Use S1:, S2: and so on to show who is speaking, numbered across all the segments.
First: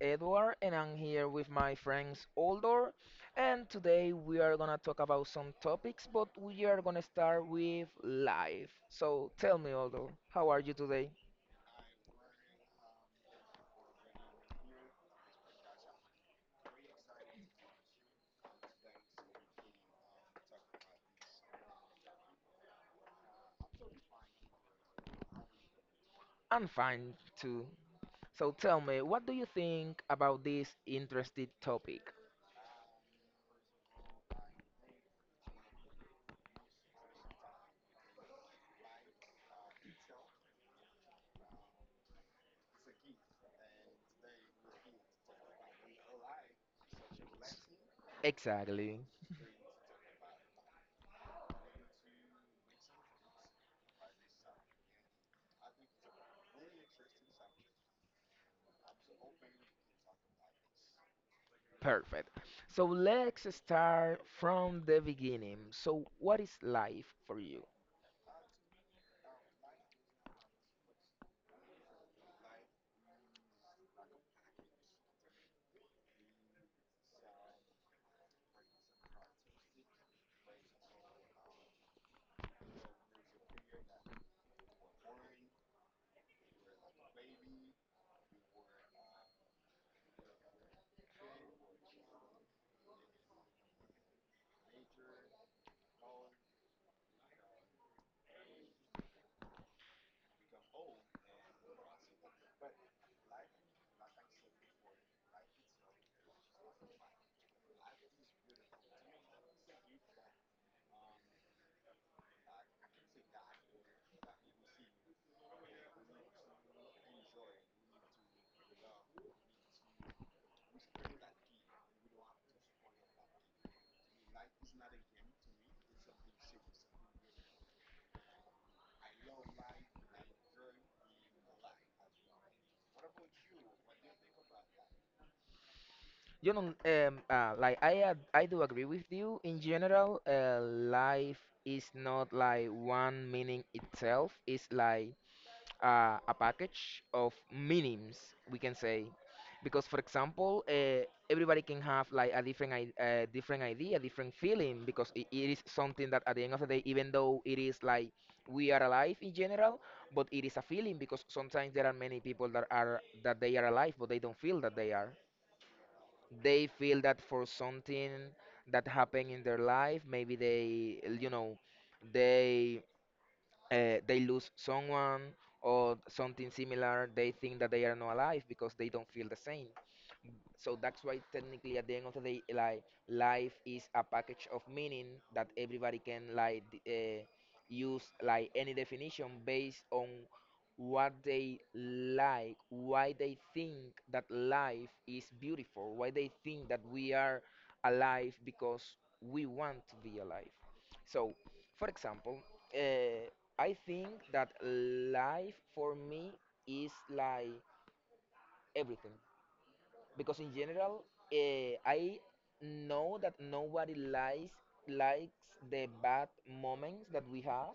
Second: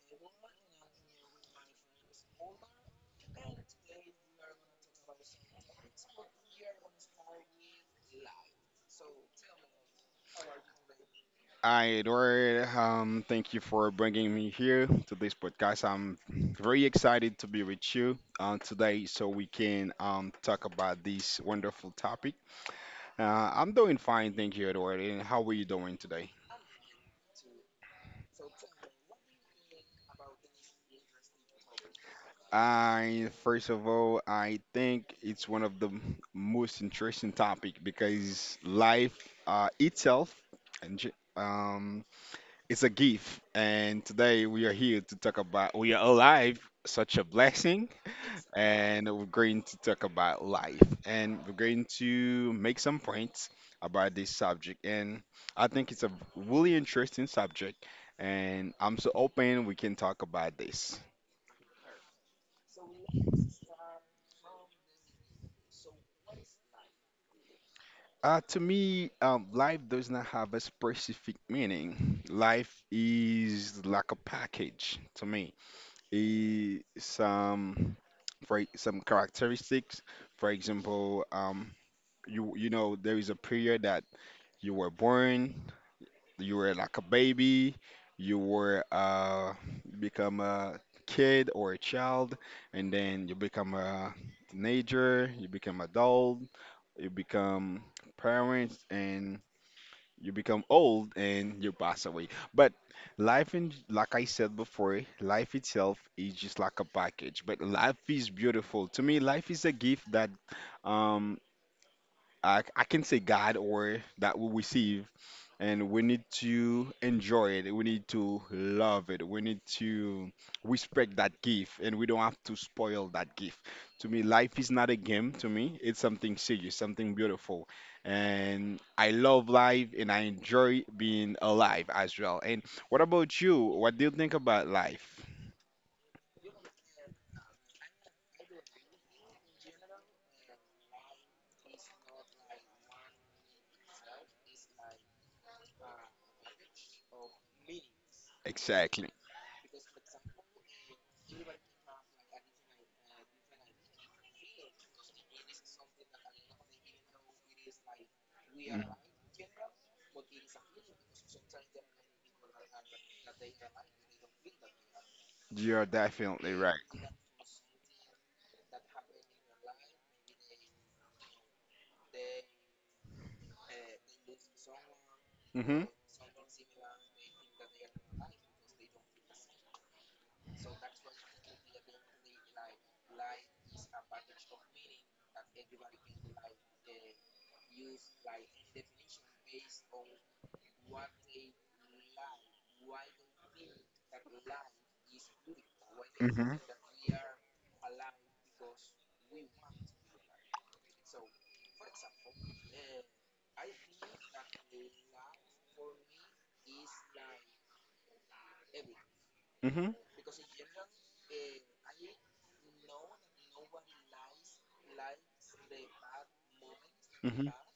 S1: Edward, and I'm here with my friends Oldor. And today we are gonna talk about some topics, but we are gonna start with life. So tell me, Oldor, how are you today?
S2: Hi, Edward. Thank you for bringing me here to this podcast. I'm very excited to be with you today so we can talk about this wonderful topic. I'm doing fine, thank you, Edward. And how are you doing today?
S1: I'm fine too. So tell me, what do you think about this interesting topic?
S2: I First of all, I think it's one of the most interesting topic because life itself and it's a gift, and today we are here to talk about we are alive, such a blessing, and
S1: Exactly.
S2: we're going to talk about life, and we're going to make some points about this subject. And I think it's a really interesting subject, and I'm so open we can talk about this.
S1: Perfect. So let's start from the beginning. So, what is life for you?
S2: To me, life does not have a specific meaning. Life is like a package to me. Eh, some for some characteristics. For example, you you know there is a period that you were born, you were like a baby, you were become a kid or a child, and then you become a teenager, you become adult, you become parents, and you become old and you pass away. But life, in, like I said before, life itself is just like a package. But life is beautiful. To me, life is a gift that um, I can say God or that we receive, and we need to enjoy it. We need to love it. We need to respect that gift, and we don't have to spoil that gift. To me, life is not a game. To me, it's something serious, something beautiful, and I love life, and I enjoy being alive as well. And what about you? What do you think about life
S1: Like I do agree with you. In general, life is not like one meaning itself. It's like a package of meanings, we can say,
S2: exactly?
S1: because for example, everybody can have like a different idea, different feeling, because it is something that at the end of the day, even though it is like we are
S2: Mhm.
S1: alive in general, but it is a feeling because sometimes there are many people that they are alive, but they don't feel that they are.
S2: You're definitely
S1: They
S2: right.
S1: feel that for something that happened in their life, maybe they you know they they lose someone
S2: Hmm.
S1: or something similar. They think that they are not alive because they don't feel the same. So that's why technically at the end of the day, like life is a package of meaning that everybody can use like any definition based on what they like, why they think that life is beautiful, why they
S2: Hmm.
S1: think that we are alive because we want to be alive. So, for example, uh, I think that life for me is like everything
S2: Hmm.
S1: because in general, I know that nobody likes the bad moments that we
S2: Hmm.
S1: have,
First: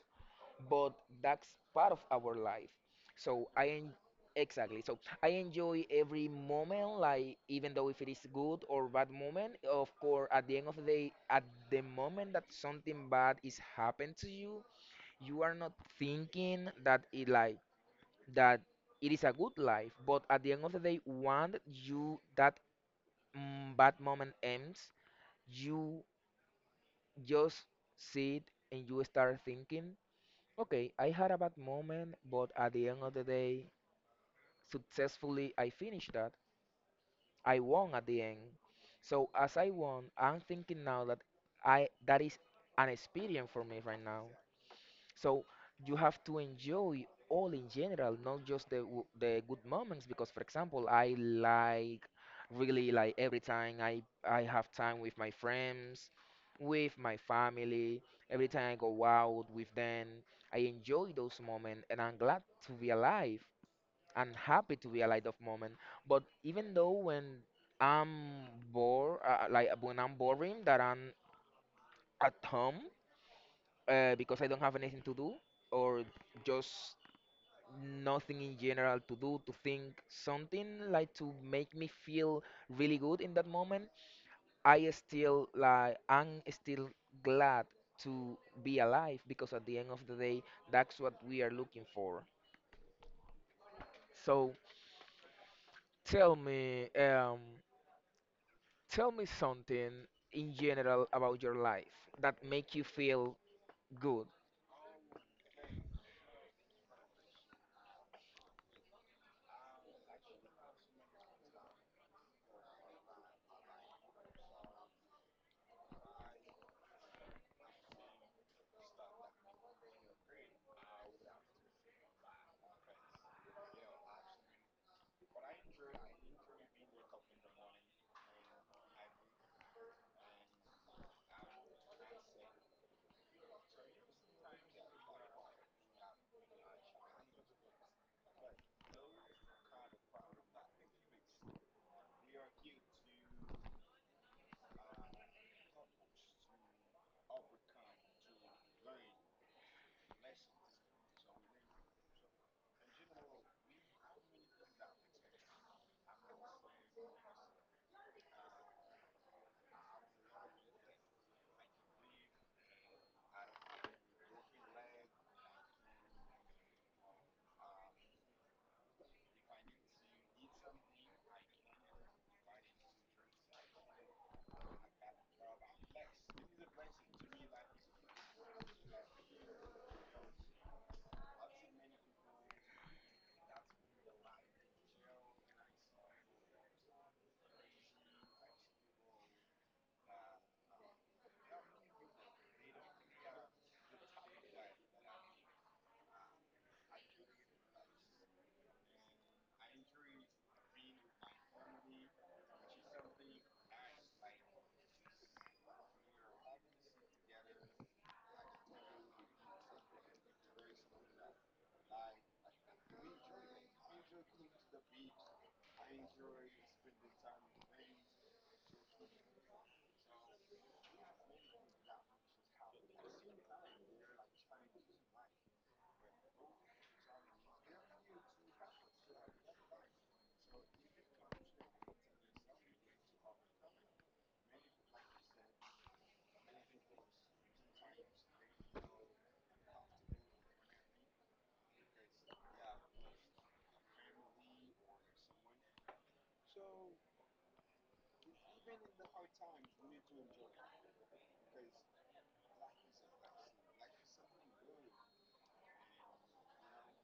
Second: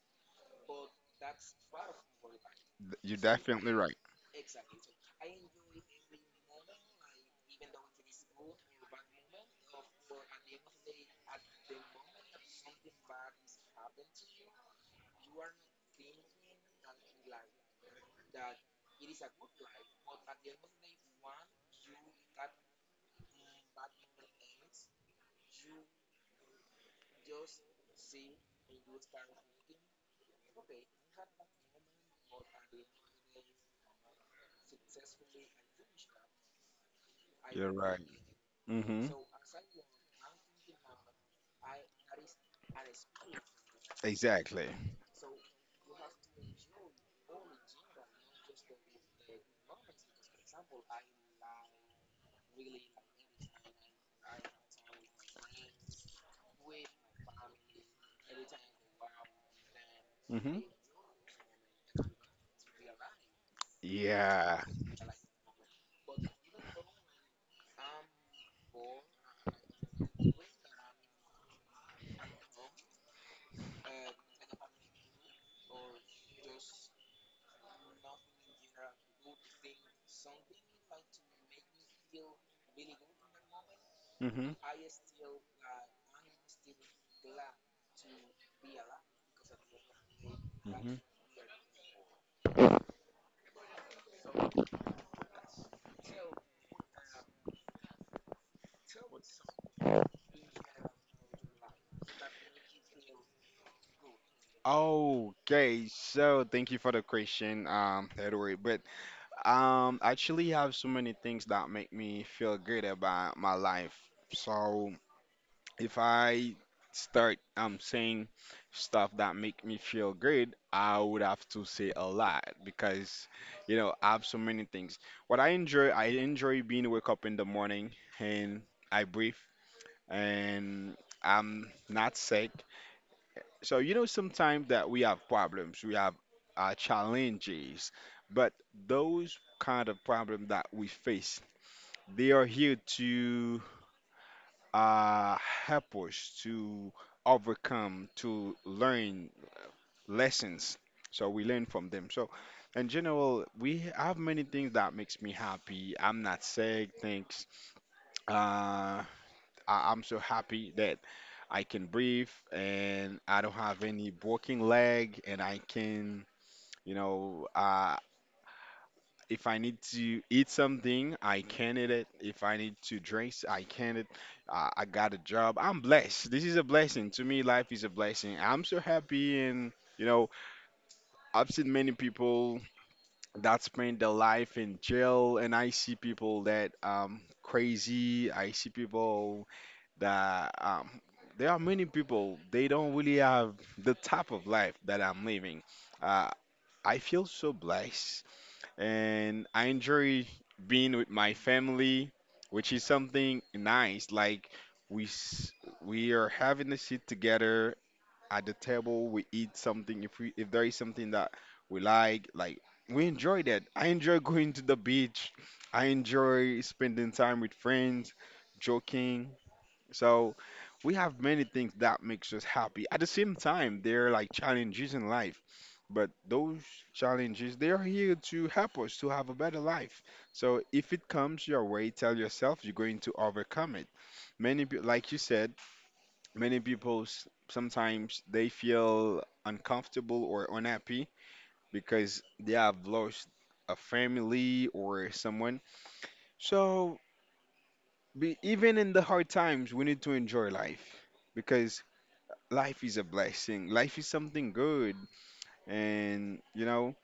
S1: but that's part of our life.
S2: You're
S1: So I
S2: definitely
S1: en-
S2: right.
S1: exactly. So I enjoy every moment, like even though if it is good or bad moment. Of course, at the end of the day, at the moment that something bad is happened to you, you are not thinking that it like that it is a good life, but at the end of the day, when you that bad moment ends, you just sit and you start thinking, okay, I had a bad moment, but at the end of the day, successfully I finished that. I
S2: You're
S1: won
S2: right.
S1: at the end.
S2: Hmm.
S1: So as I won, I'm thinking now that is an experience for me right now.
S2: Exactly.
S1: So you have to enjoy all in general, not just the good moments. Because, for example, I like really like every time I have time with my friends, with my family. Every time I go out with them,
S2: Hmm.
S1: I enjoy those moments, and I'm glad to be alive. I'm
S2: Yeah.
S1: happy to be alive of moment. But even though when I'm bored, like when I'm boring, that I'm at home because I don't have anything to do or just nothing in general to do, to think, something like to make me feel really good in that moment,
S2: Hmm.
S1: I'm still glad to be alive because at the end of the day,
S2: Hmm.
S1: that's what we are looking for. So tell me, um, tell me something in general about your life that make you feel good.
S2: Okay, so thank you for the question, Edward. But I actually have so many things that make me feel good about my life. So if I start saying stuff that make me feel great, I would have to say a lot because you know I have so many things. What I enjoy being wake up in the morning and I breathe and I'm not sick. So you know sometimes that we have problems, we have challenges, but those kind of problems that we face, they are here to uh, help us to overcome, to learn lessons. So we learn from them. So in general, we have many things that makes me happy. I'm not sick. Thanks. Uh, I'm so happy that I can breathe and I don't have any broken leg and I can, you know, if I need to eat something, I can eat it. If I need to drink, I can it. I got a job. I'm blessed. This is a blessing. To me, life is a blessing. I'm so happy and you know, I've seen many people that spend their life in jail and I see people that crazy. I see people that there are many people they don't really have the type of life that I'm living. Uh, I feel so blessed and I enjoy being with my family, which is something nice. Like we s- we are having a sit together at the table. We eat something. If we if there is something that we like we enjoy that. I enjoy going to the beach. I enjoy spending time with friends, joking. So we have many things that makes us happy. At the same time, there are like challenges in life, but those challenges they are here to help us to have a better life. So if it comes your way, tell yourself you're going to overcome it. Many, like you said, many people sometimes they feel uncomfortable or unhappy because they have lost a family or someone. So be, even in the hard times, we need to enjoy life because life is a blessing. Life is something good. And, you know,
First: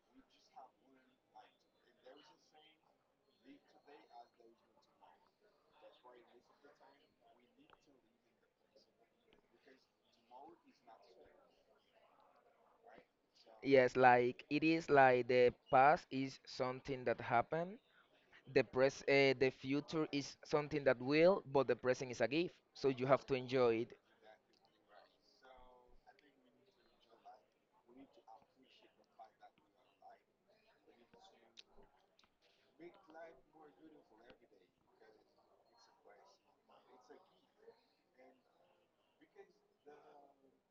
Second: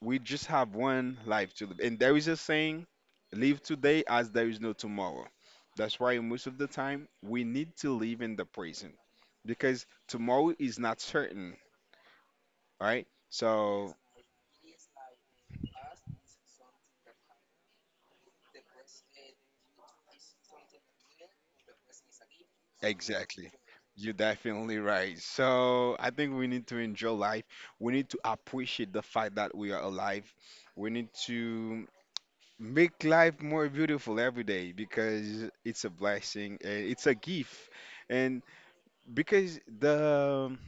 S2: we just have one life to live. And there is a saying, live today as there is no tomorrow. That's why most of the time we need to live in the present because tomorrow is not certain, right? So,
S1: Yes, like it is like the past is something that happened. The future is something that will, but the present is a gift, so you have to
S2: exactly.
S1: enjoy it.
S2: You're definitely right. So, I think we need to enjoy life. We need to appreciate the fact that we are alive. We need to make life more beautiful every day because it's a blessing and it's a gift. And because the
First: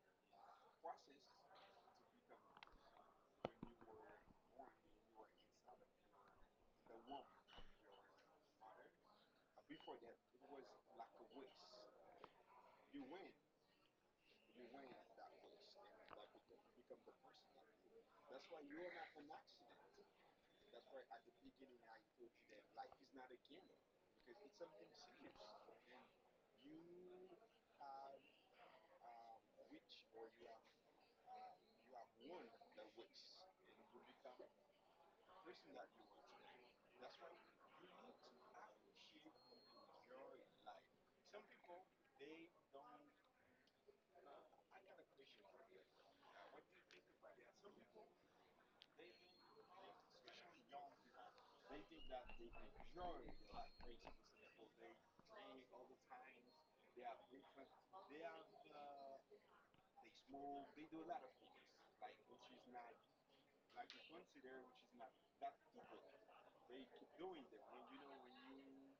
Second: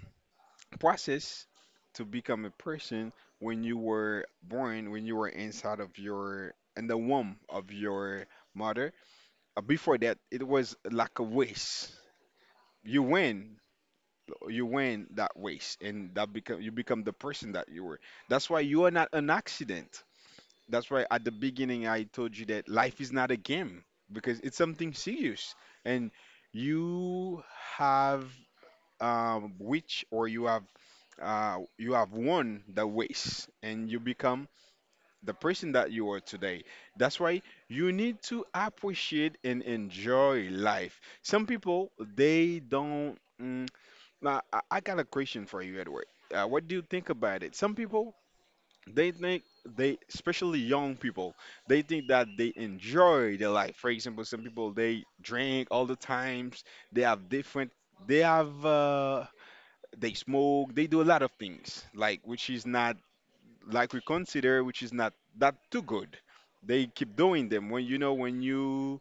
S2: process to become a person when you were born, when you were inside of your in the womb of your mother, before that it was like a waste. You win. You win that waste and that become you become the person that you were. That's why you are not an accident. That's why at the beginning I told you that life is not a game because it's something serious and you have which or you have won the race and you become the person that you are today. That's why you need to appreciate and enjoy life. Some people they don't. Mm, now I got a question for you, Edward. What do you think about it? Some people they think they especially young people they think that they enjoy their life for example some people they drink all the times they have different they have they smoke they do a lot of things like which is not like we consider which is not that too good they keep doing them when you know when you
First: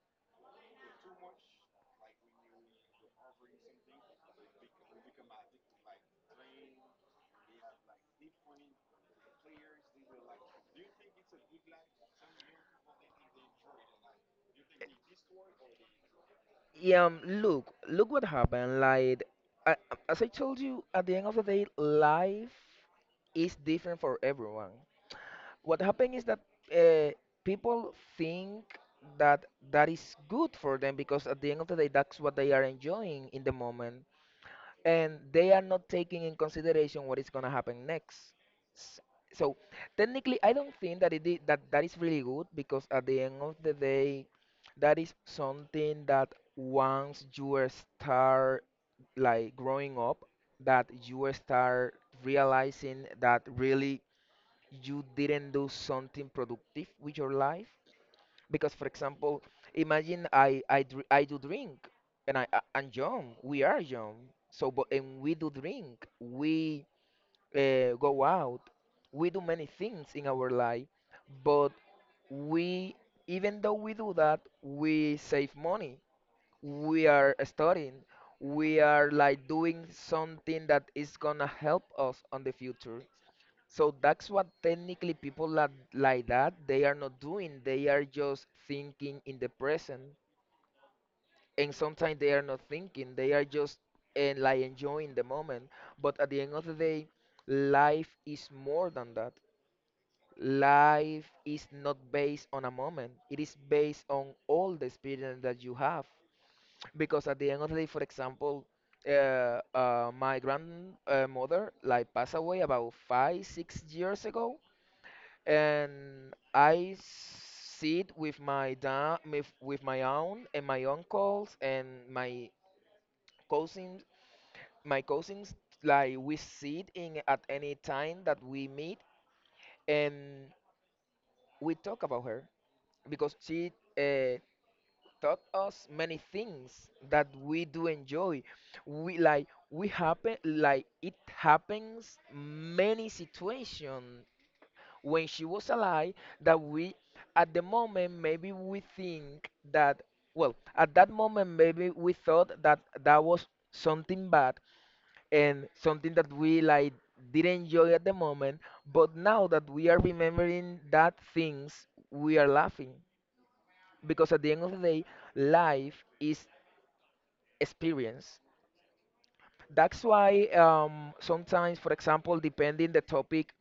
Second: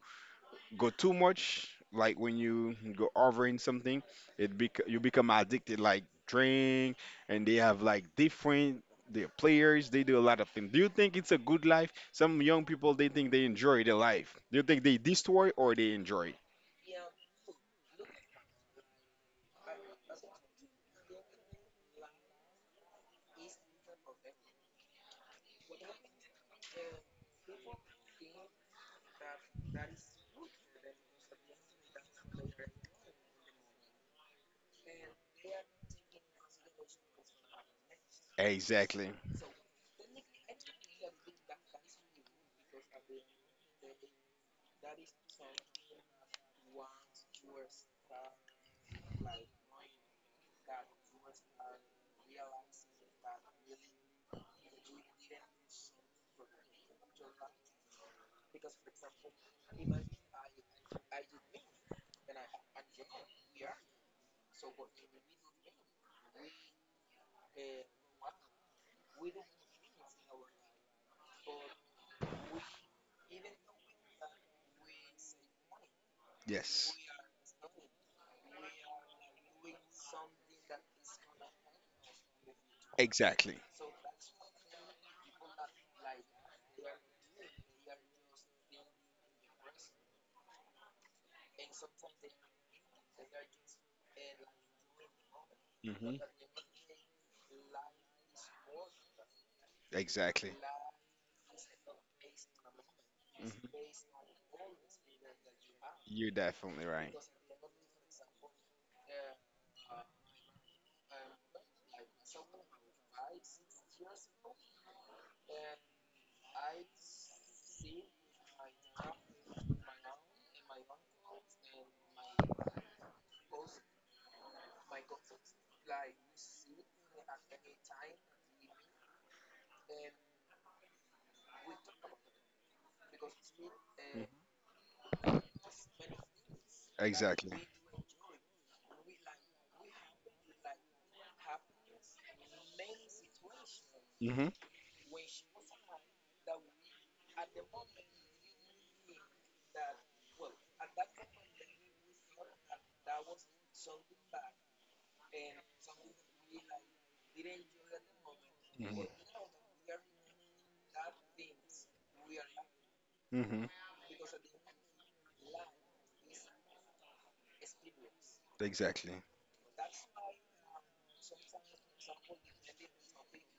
S2: go too much, like when you go over in something, it bec you become addicted, like drink, and they have like different their players. They do a lot of things. Do you think it's a good life? Some young people they think they enjoy their life. Do you think they destroy or they enjoy it?
S1: Yeah, Look, what happened. Like, I, as I told you, at the end of the day, life is different for everyone. What happened is that uh, people think that that is good for them because at the end of the day, that's what they are enjoying in the moment, and they are not taking in consideration what is going to happen next. S-
S2: Exactly.
S1: So technically, I don't think that that that is really good because at the end of the day, that is something that once you are start like growing up, that you are start realizing that really you didn't do something productive with your life, because for example, imagine I do drink and I- am young we are young, so but and we do drink, we go out, we do many things in our life, but we even though we do that, we save money,
S2: Yes.
S1: we are studying, we are like doing something that is gonna help us on the future,
S2: Exactly.
S1: so that's what technically people like that they are not doing. They are just thinking in the present, and sometimes they are not thinking. They are just and like enjoying the moment.
S2: Hmm.
S1: But at the end of the day, life is more than that.
S2: Exactly.
S1: Life is not based on a moment. It is
S2: Hmm.
S1: based on all the experience that you have.
S2: You're definitely right.
S1: Because at the end of the day, for example, my grandmother like passed away about 5, 6 years ago, and I sit with my dad, with my aunt and my uncles and my cousins, my cousins. Like we sit in at any time that we meet, and we talk about her because she uh, taught us many things that
S2: Exactly.
S1: we do enjoy. We like we happen like it happens many situations
S2: Hmm.
S1: when she was alive, that we, at the moment, maybe we think that, well, at that moment, maybe we thought that that was something bad and something that we like didn't enjoy at the moment.
S2: Hmm.
S1: But now that we are remembering that things, we are laughing
S2: Hmm.
S1: because at the end of the day, life is experience.
S2: Exactly.
S1: That's why sometimes, for example, depending the topic,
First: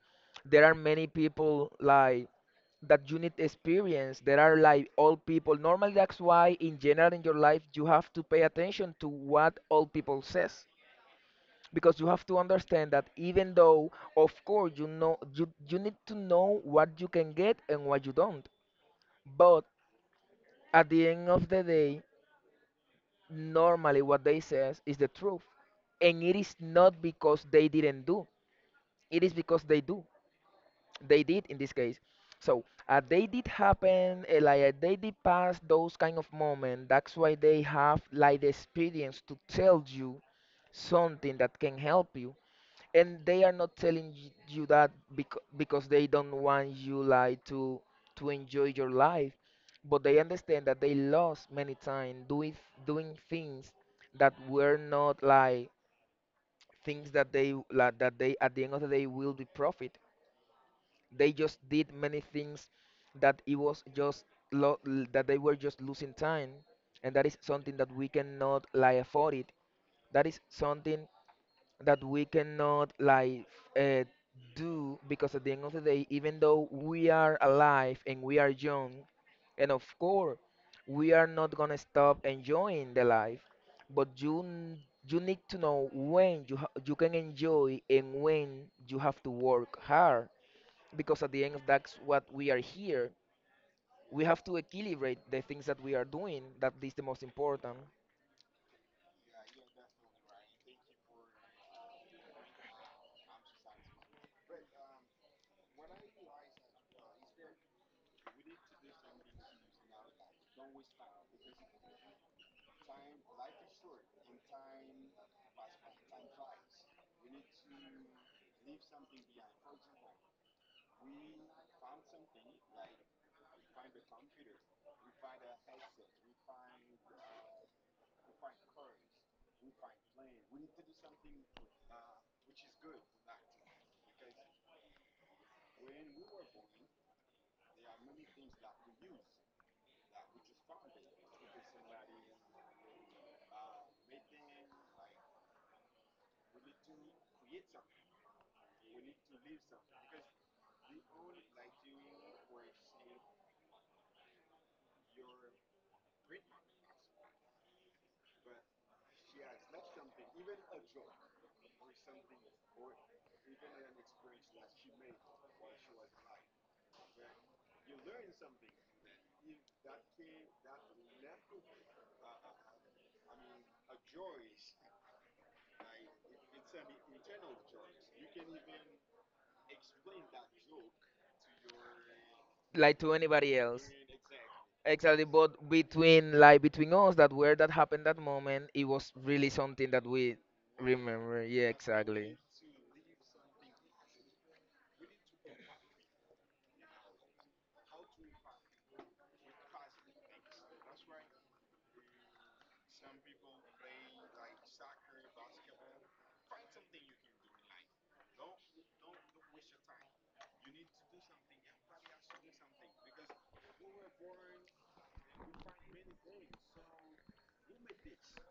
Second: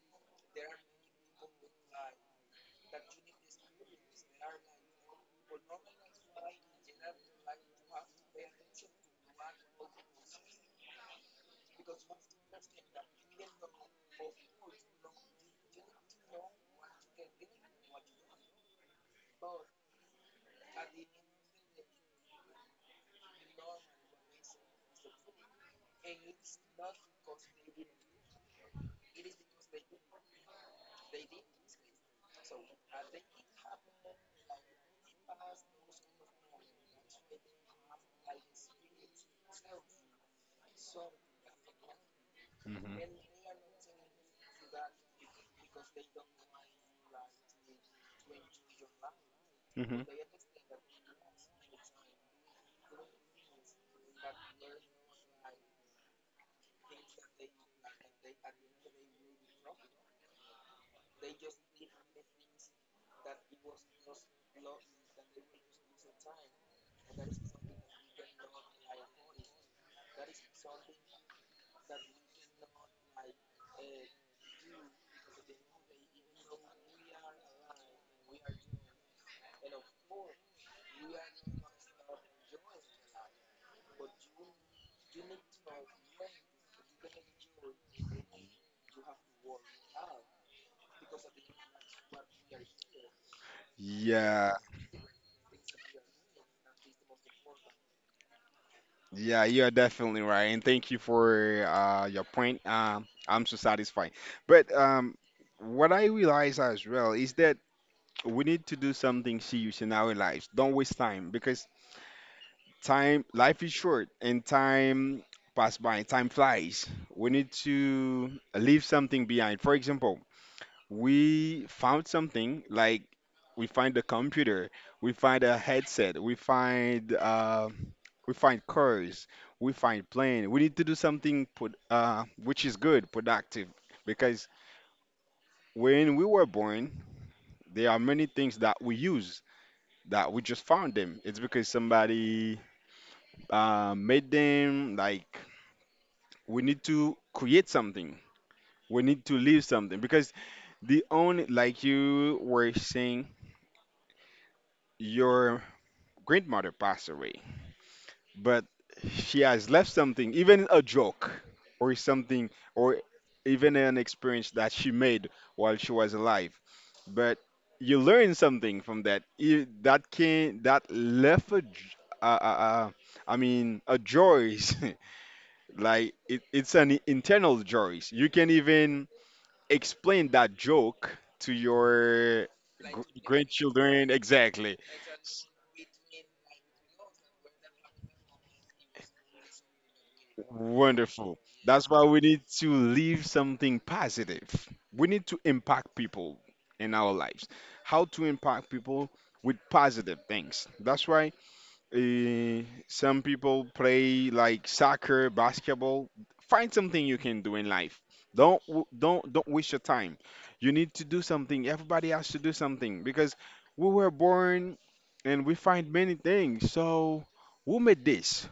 S1: there are many people like that you need experience. There are like old people. Normally, that's why in general in your life you have to pay attention to what old people says because you have to understand that even though of course you know you need to know what you can get and what you don't, but at the end of the day normally what they says is the truth, and it is not because they didn't do, it is because they did in this case. So they did happen, like they did pass those kind of moments. That's why they have like the experience to tell you something that can help you,
S2: Hmm.
S1: and they are not telling you that because they don't want you like to enjoy your life, but
S2: Hmm.
S1: they understand that they lost many time doing things that were not like things that they like, that they at the end of the day will be profit. They just did many things that it was just that they were just losing time, and that is something that we cannot like afford it, that is something that we cannot uh, do because at the end of the day even though we are alive and we are young, and of course we are not gonna stop enjoying the life, but you need to know when you can enjoy and when you have to work hard, because at the end of that's what we are here. We have to
S2: Yeah.
S1: equilibrate the things that we are doing, that is the most important.
S2: Yeah, you are definitely right, and thank you for your point. I'm so satisfied. But what I realize as well is that we need to do something serious in our lives. Don't waste time because time, life is short, and time pass by. Time flies. We need to leave something behind. For example, we found something like we find a computer we find a headset we find cars we find plane we need to do something put, which is good productive because when we were born there are many things that we use that we just found them it's because somebody made them like we need to create something we need to leave something because the only like you were saying your grandmother passed away, but she has left something, even a joke or something, or even an experience that she made while she was alive. But you learn something from that. That can that left uh, uh, uh, I mean, a joy, like it's an internal joy. You can even explain that joke to your
S1: Like to anybody else,
S2: grandchildren. Exactly.
S1: exactly, but between, like between us, that where that happened, that moment, it was really something that we
S2: Wonderful.
S1: remember, yeah,
S2: That's why we
S1: exactly.
S2: need to leave something positive. We need to impact people in our lives. How to impact people with positive things. That's why some people play like soccer, basketball. Find something you can do in life. Don't w- don't waste your time. You need to do something. Everybody has to do something because we were born and we find many things. So who made this?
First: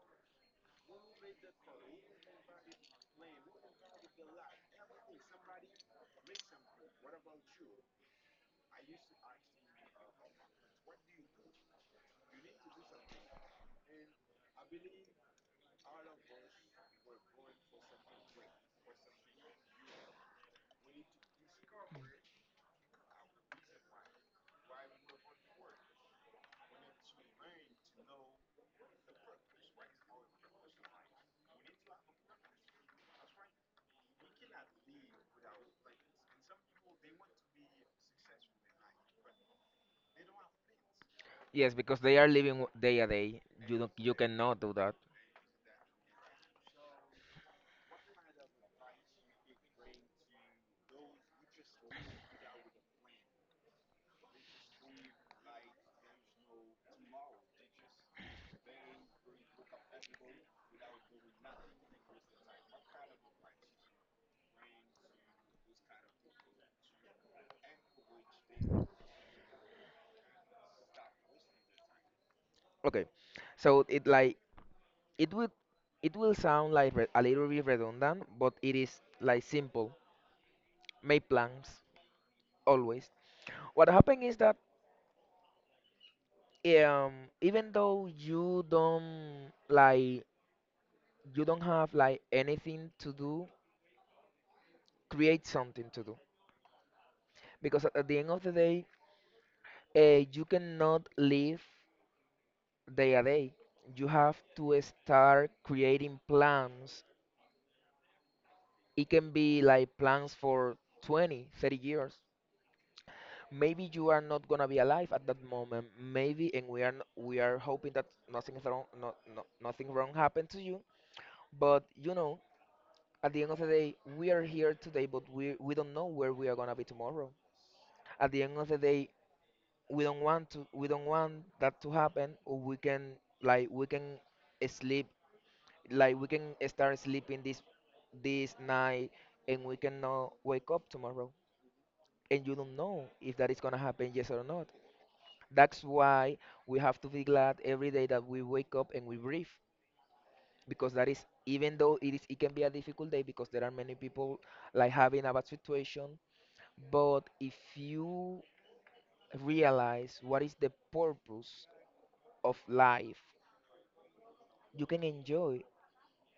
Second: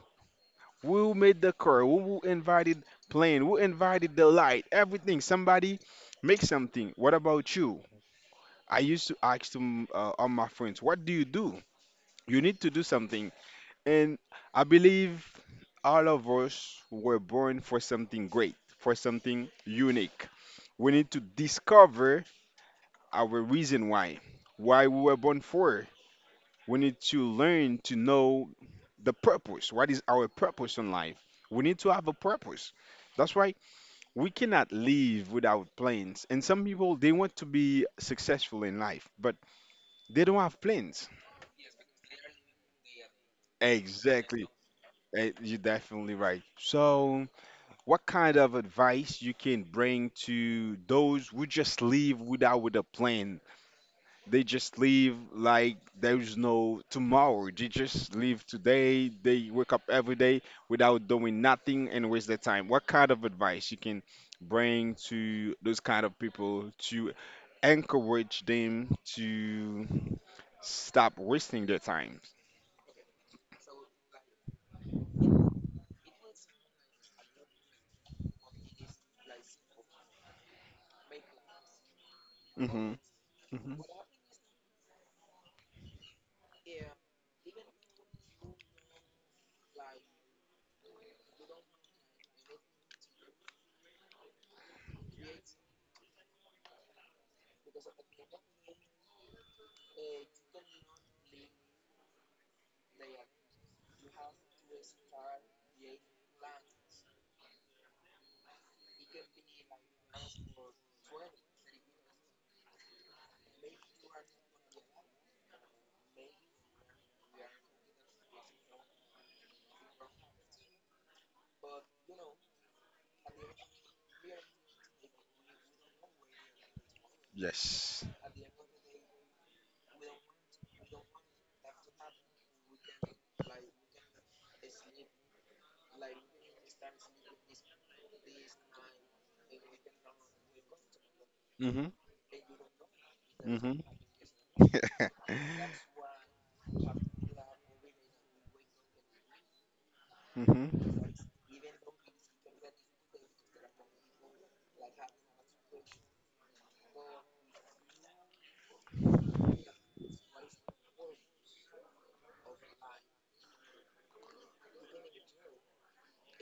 S2: Who made the car? Who invited plane? Who invited the light? Everything. Somebody make something. What about you? I used to ask to all my friends, what do? You need to do something. And I believe all of us were born for something great, for something unique. We need to discover our reason why we were born for. We need to learn to know the purpose. What is our purpose in life? We need to have a purpose. That's why we cannot live without plans. And some people they want to be successful in life, but they don't have plans.
S1: Yes, because they are living day a day. You
S2: Exactly.
S1: cannot do that.
S2: You're definitely right. So, what kind of advice you can bring to those who just live without with a plan? They just live like there's no tomorrow. They just live today. They wake up every day without doing nothing and waste their time. What kind of advice you can bring to those kind of people to encourage them to stop wasting their time.
S1: Okay, so it will it will sound like a little bit redundant, but it is like simple. Make plans
S2: Hmm.
S1: always. What
S2: Hmm.
S1: happened is that um even though you don't have like anything to do, create something to do because at the end of the day, you cannot live day a day. You have to start creating plans. It can be like plans for 20, 30 years. Maybe you are not gonna be alive at that moment, maybe, and we are hoping that nothing is wrong, no, no, nothing wrong happened to you, but at the end of the day, we are here today, but we don't know where we are gonna be tomorrow.
S2: Yes.
S1: At the end of the day, we don't want that to happen. Or we can like we can sleep like we can start sleeping this night, and we cannot wake up tomorrow.
S2: Hmm.
S1: And you don't know if that is
S2: Hmm.
S1: gonna happen, yes or not. That's why we have to be glad every day that we wake up and we breathe.
S2: Hmm.
S1: Because that is even though it can be a difficult day because there are many people like having a bad situation. But if you realize what is the purpose of life, you can enjoy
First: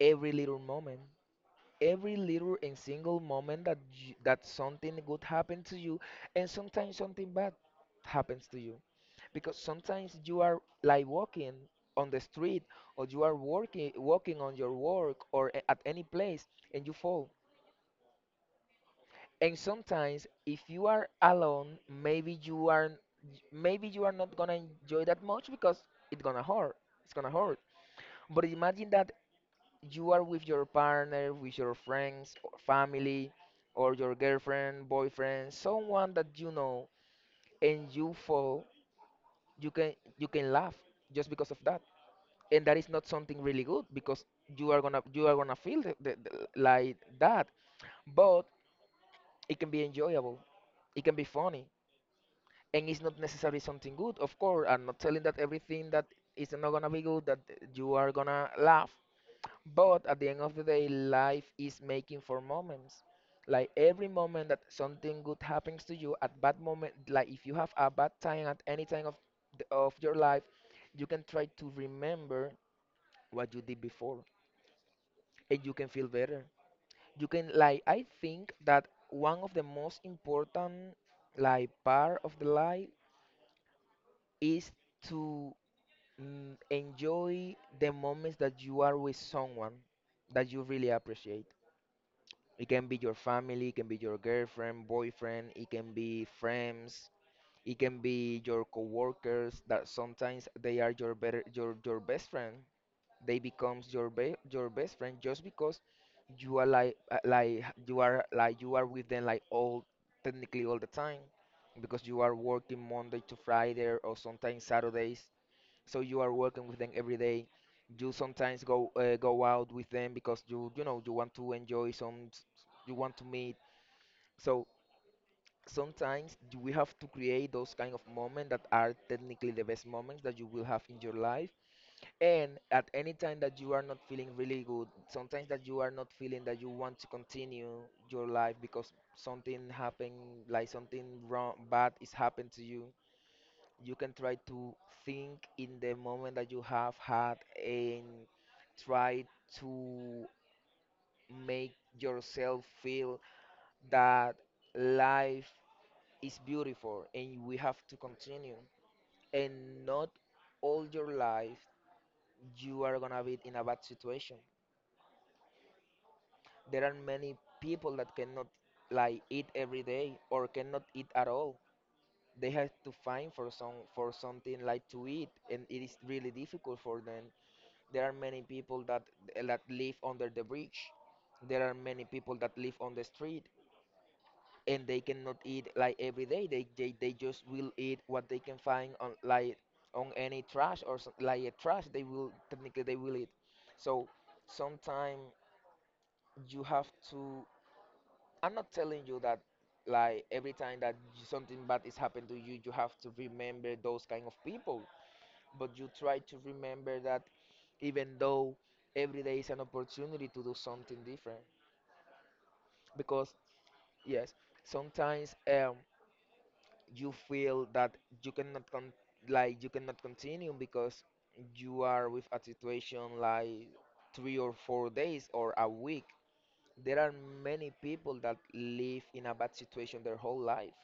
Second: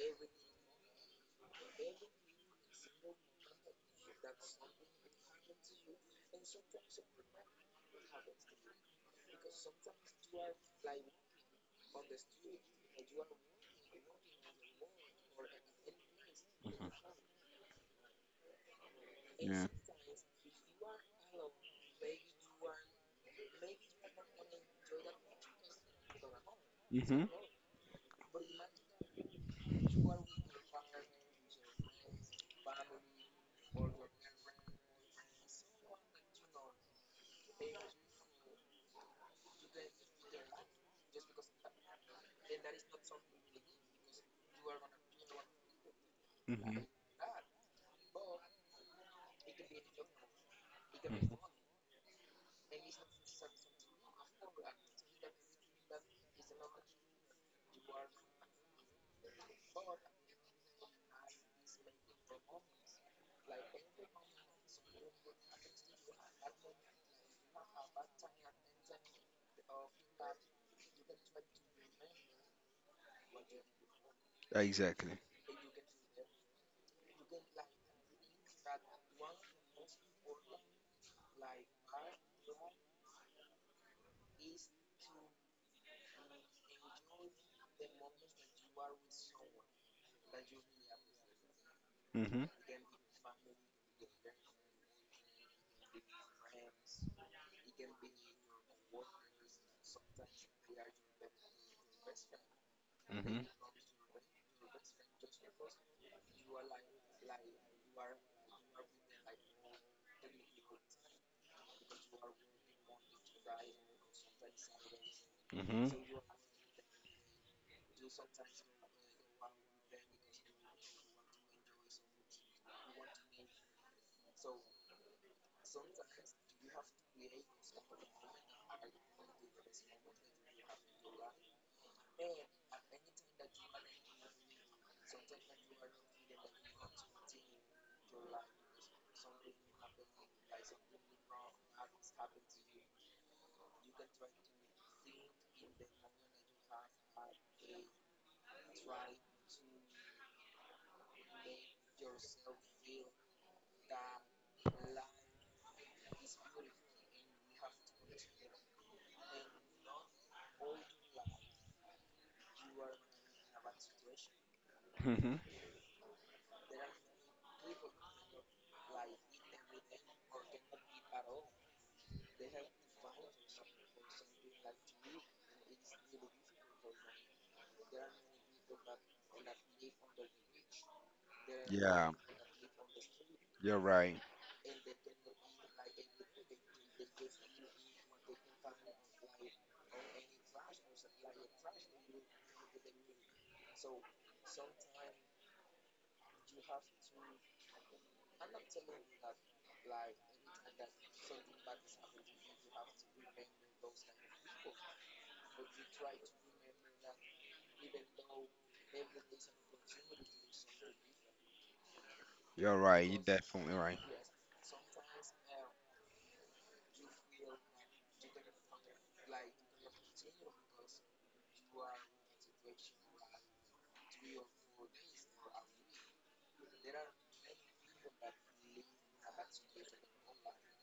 S1: every little moment, every little and single moment that that something good happens to you, and sometimes something bad happens to you, because sometimes you are like walking on the street or you are working walking on your work or at any place and you fall. And
S2: Yeah.
S1: sometimes if you are alone, maybe you are not gonna enjoy that much because it's gonna hurt. It's
S2: Hmm.
S1: gonna hurt. But imagine that you are with your partner, with your friends, or family, or your girlfriend, boyfriend, someone that you know and you fall, you can laugh just because of that. And that is not something really good because you are gonna feel like that. But it can be enjoyable. It can be funny and it's not necessarily something good. Of course, I'm not telling that everything that is not gonna be good that you are gonna laugh, but at the end of the day, life is making for moments. Like every moment that something good happens to you, at bad moment, like if you have a bad time at any time of of your life, you can try to remember what you did before,
S2: Exactly.
S1: and you can feel better. You can like I think that one of the most important like part of the life is to enjoy the moments that you are with someone that you really appreciate.
S2: Hmm.
S1: It can be your family, it can be your girlfriend, boyfriend, it can be friends, it can be your coworkers that sometimes they are your better your best friend. They
S2: Hmm.
S1: becomes your best friend just because you are like you are with them like all technically all the time because you are working Monday to Friday or sometimes Saturdays
S2: Hmm.
S1: so you are working with them every day. You sometimes go out with them because you want to enjoy you want to meet. So sometimes we have to create those kind of moments that are technically the best moments that you will have in your life, and at any time that you are not feeling really good, sometimes that you are not feeling that you want to continue your life because something happened, like something wrong bad is happened to you, you can try to think in the moment that you have had and try to make yourself feel that life is beautiful and we have to continue, and not all your life you are gonna be in a bad situation.
S2: Hmm.
S1: There are many people that cannot like eat every day or cannot eat at all. They have to find for something like to eat and it is really difficult for them. There are many people that live under the bridge. There are many
S2: Yeah,
S1: people that live on the street
S2: you're right.
S1: and they cannot eat like every day. They just will eat what they can find on any trash or like a trash they will technically they will eat. So sometimes you have to I'm not telling you that like every time that something bad is happened to you, you have to remember those kind of people, but you try to remember that even though every day is an opportunity to do something different
S2: You're right. You're
S1: because
S2: definitely right.
S1: yes, sometimes you feel that you cannot con- you cannot continue because you are with a situation like 3 or 4 days or a week. There are many people that live in a bad situation their whole life,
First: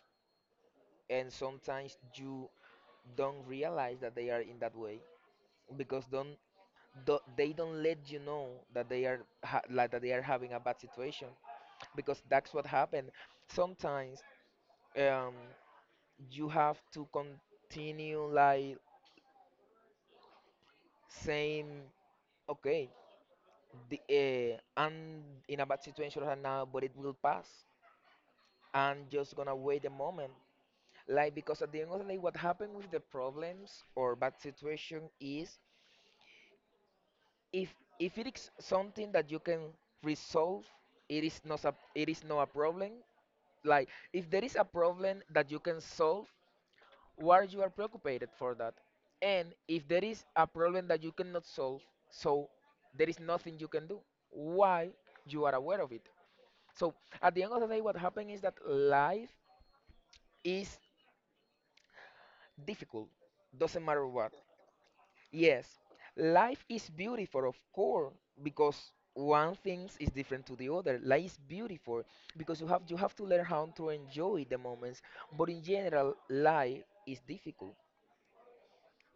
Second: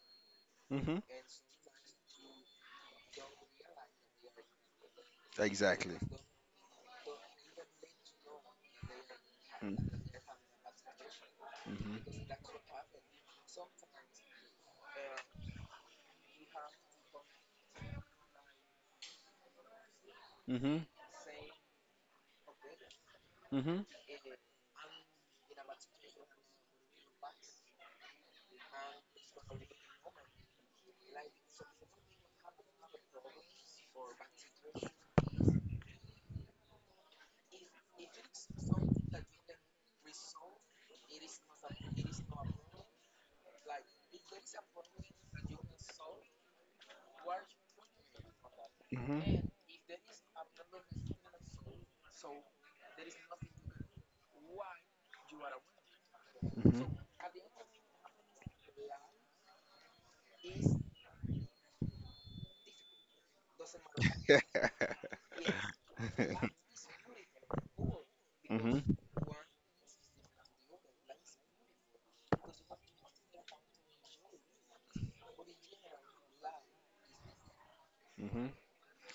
S2: Hmm.
S1: and sometimes you don't realize that they are in that way
S2: Exactly.
S1: because don't do, they don't let you know that like
S2: Mm-hmm.
S1: that they are having a bad situation because that's what happened. Sometimes um, you have to continue like
S2: Hmm.
S1: saying, okay,
S2: Hmm. Hmm.
S1: I'm in a bad situation right now, but it will pass. I'm just gonna wait a moment. Like because at the end of the day, what happened with the problems or bad situation is, if if it is something that you can resolve, it is not a problem. Like, if there is a problem that you can solve, why you are preoccupied for that?
S2: Hmm.
S1: And if there is a problem that you cannot solve, so there is nothing you can do. Why you are aware of it? So at the end of the day, what happens is that life is difficult. Doesn't matter what. Yes, life is beautiful, of course,
S2: Hmm.
S1: because one thing is different to the other. Life is beautiful because you have to learn how to enjoy the moments. But in general, life is difficult
S2: Hmm.